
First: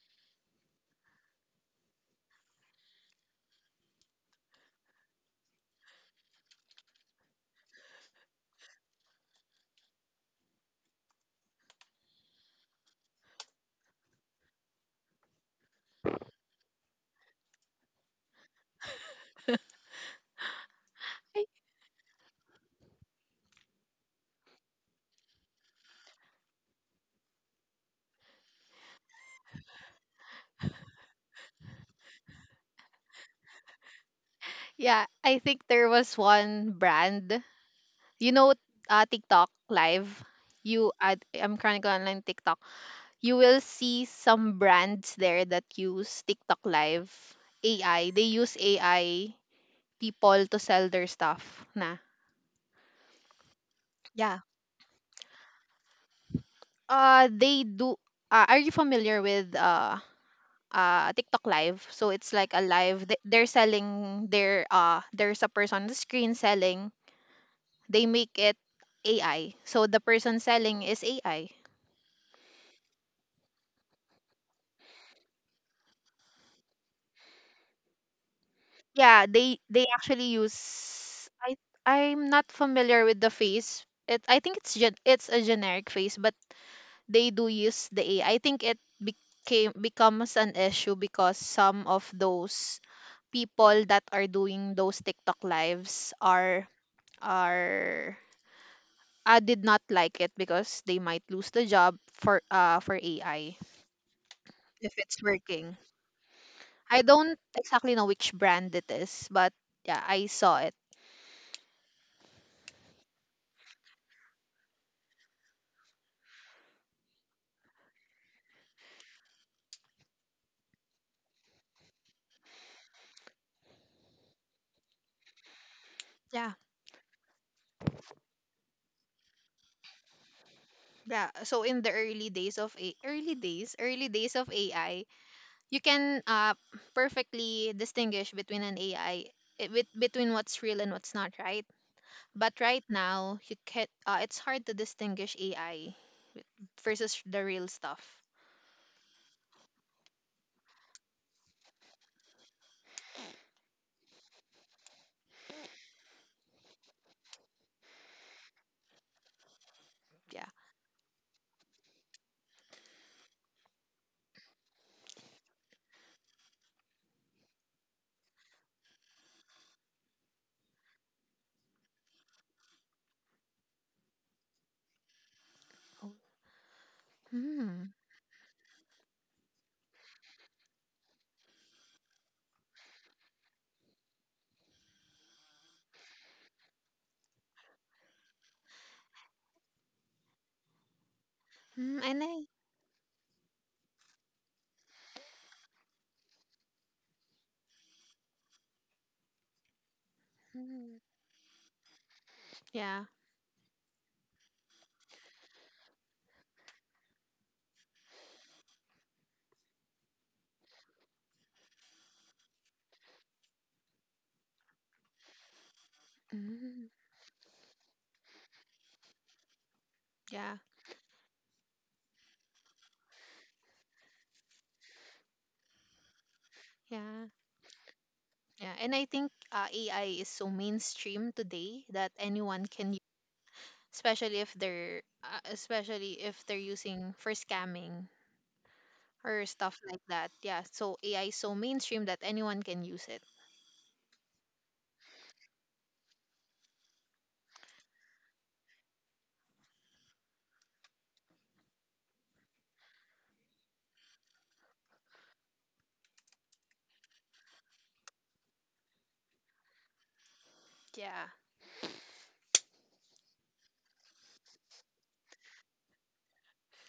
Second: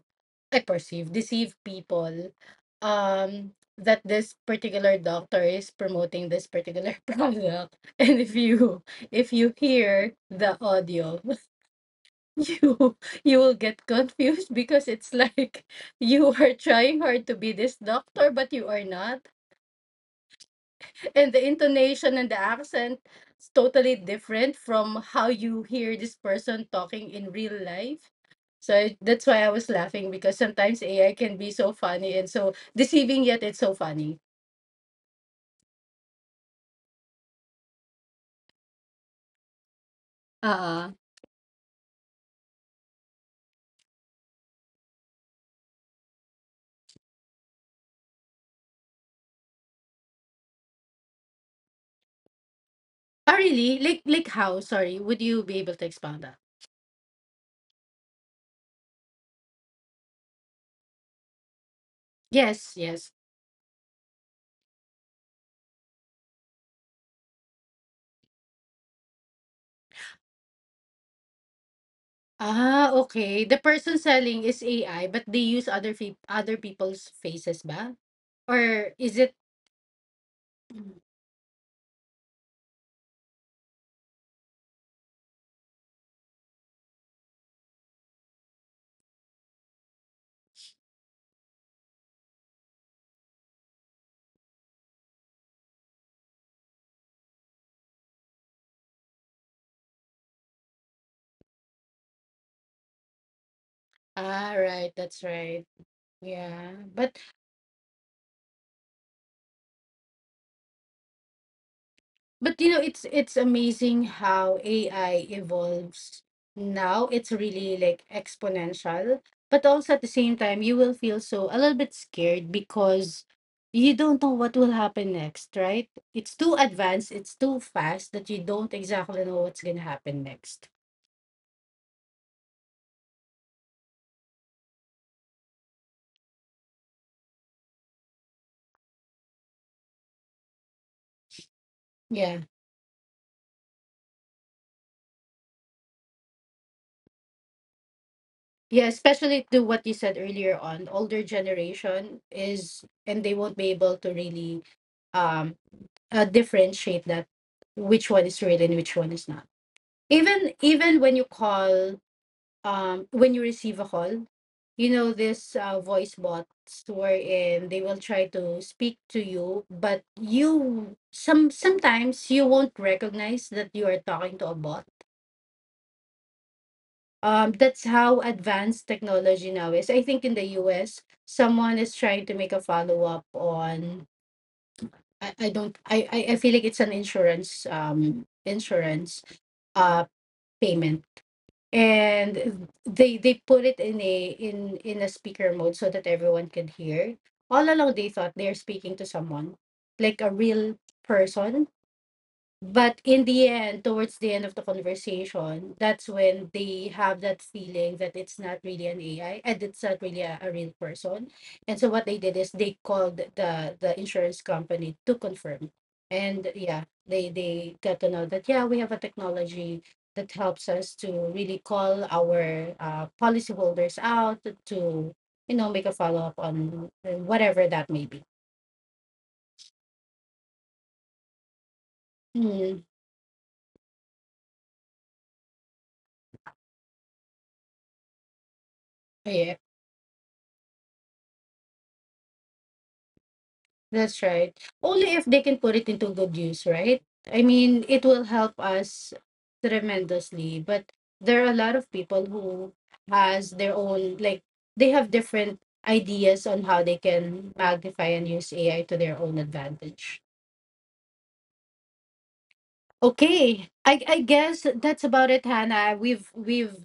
Speaker 1: I perceive, deceive people, um, that this particular doctor is promoting this particular product. And if you, if you hear the audio, you, you will get confused because it's like you are trying hard to be this doctor, but you are not. And
Speaker 2: I,
Speaker 1: the intonation and the accent is totally different from how you hear this person talking in real life. So I- that's why I was laughing, because sometimes A I can be so funny and so deceiving, yet it's so funny.
Speaker 2: yeah, I think there was one brand. You know uh, TikTok live. You
Speaker 1: Uh,
Speaker 2: I I'm Chronicle Online TikTok. You will see some brands there that use TikTok Live A I. They use A I people to sell their stuff na.
Speaker 1: ah, really? Like, like
Speaker 2: Yeah.
Speaker 1: how? Sorry, would you be able to expound that?
Speaker 2: Uh they do, uh, are you familiar with uh uh TikTok Live? So it's like a
Speaker 1: Yes,
Speaker 2: live
Speaker 1: yes.
Speaker 2: th- they're selling their, uh there's a person on the screen selling. They make it A I. So the person selling is A I.
Speaker 1: Ah, okay. The person selling is A I, but they use other fe- other people's faces, ba? Or is
Speaker 2: Yeah,
Speaker 1: it?
Speaker 2: they they actually use. I I'm not familiar with the face. It I think it's gen, it's a generic face, but they do use the A I. I I think it became becomes an issue because some of those people that are doing those TikTok lives are are. I did not like it because they might lose the job for uh for A I
Speaker 1: Ah, right.
Speaker 2: if it's
Speaker 1: That's right.
Speaker 2: working.
Speaker 1: Yeah,
Speaker 2: I
Speaker 1: but
Speaker 2: don't exactly know which brand it is, but yeah, I saw it.
Speaker 1: But you know, it's it's amazing how A I evolves now. It's really like exponential. But also at the same time, you will feel so a little bit scared because you don't know what will happen next, right? It's
Speaker 2: Yeah.
Speaker 1: too advanced, it's too fast that you don't exactly know what's gonna happen next.
Speaker 2: Yeah, so in the early days of a early days, early days of A I, you can uh perfectly distinguish between an A I, eh, bet- between what's real and what's not, right?
Speaker 1: Yeah.
Speaker 2: But right now, you can uh, it's hard to distinguish A I versus the real stuff.
Speaker 1: Yeah, especially to what you said earlier on, older generation is, and they won't be able to really um uh, differentiate that, which one is real and which one is not.
Speaker 2: Yeah.
Speaker 1: even even when you call, um when you receive a call, you know, this uh, voice bots, wherein they will try to speak to you, but you, some sometimes you won't recognize that you are talking to a bot.
Speaker 2: Oh.
Speaker 1: Um, that's
Speaker 2: Hmm.
Speaker 1: how advanced technology now is. I think in the U S, someone is trying to make a follow-up on, I, I don't I, I I feel like it's an insurance um insurance uh payment,
Speaker 2: Hmm. And I.
Speaker 1: and they they put it in a in in a speaker mode so that everyone could hear. All along they thought they're speaking to someone, like a real
Speaker 2: Hmm.
Speaker 1: person. But
Speaker 2: Yeah.
Speaker 1: in the end, towards the end of the conversation, that's when they have that feeling that it's not really an A I, and it's not really a, a real person. And so what they did is they called the the insurance company to confirm, and yeah,
Speaker 2: Hmm.
Speaker 1: they they got to know that, yeah, we have a technology that
Speaker 2: Yeah.
Speaker 1: helps us to really call our uh, policyholders out to, you know, make a follow-up on uh,
Speaker 2: Yeah.
Speaker 1: whatever that may be.
Speaker 2: Yeah. And I think uh, A I is so mainstream today that anyone
Speaker 1: Mm,
Speaker 2: can, especially if they're uh, especially if they're using for scamming or
Speaker 1: yeah.
Speaker 2: stuff like that, yeah, so AI is so mainstream that anyone can use it.
Speaker 1: That's right. Only if they can put it into good use, right? I mean, it will help us tremendously, but there are a lot of people who has their own, like, they have different ideas on how they can magnify and use A I to their own advantage.
Speaker 2: Yeah.
Speaker 1: Okay. I I guess that's about it, Hannah. We've we've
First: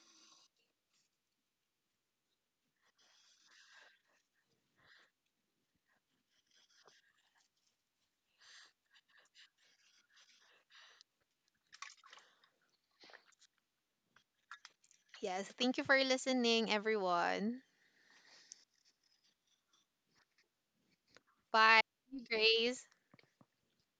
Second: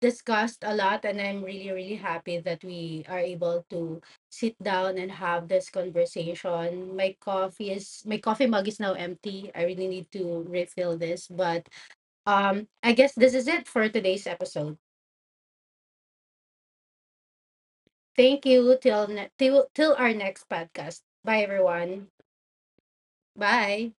Speaker 1: discussed a lot, and I'm really, really happy that we are able to sit down and have this conversation. My coffee is my coffee mug is now empty. I really need to refill this, but um, I guess this is it for today's episode.
Speaker 2: Yes, thank you for listening, everyone.
Speaker 1: Thank you, till ne- till till our next podcast. Bye,
Speaker 2: Bye,
Speaker 1: everyone.
Speaker 2: Grace.
Speaker 1: Bye.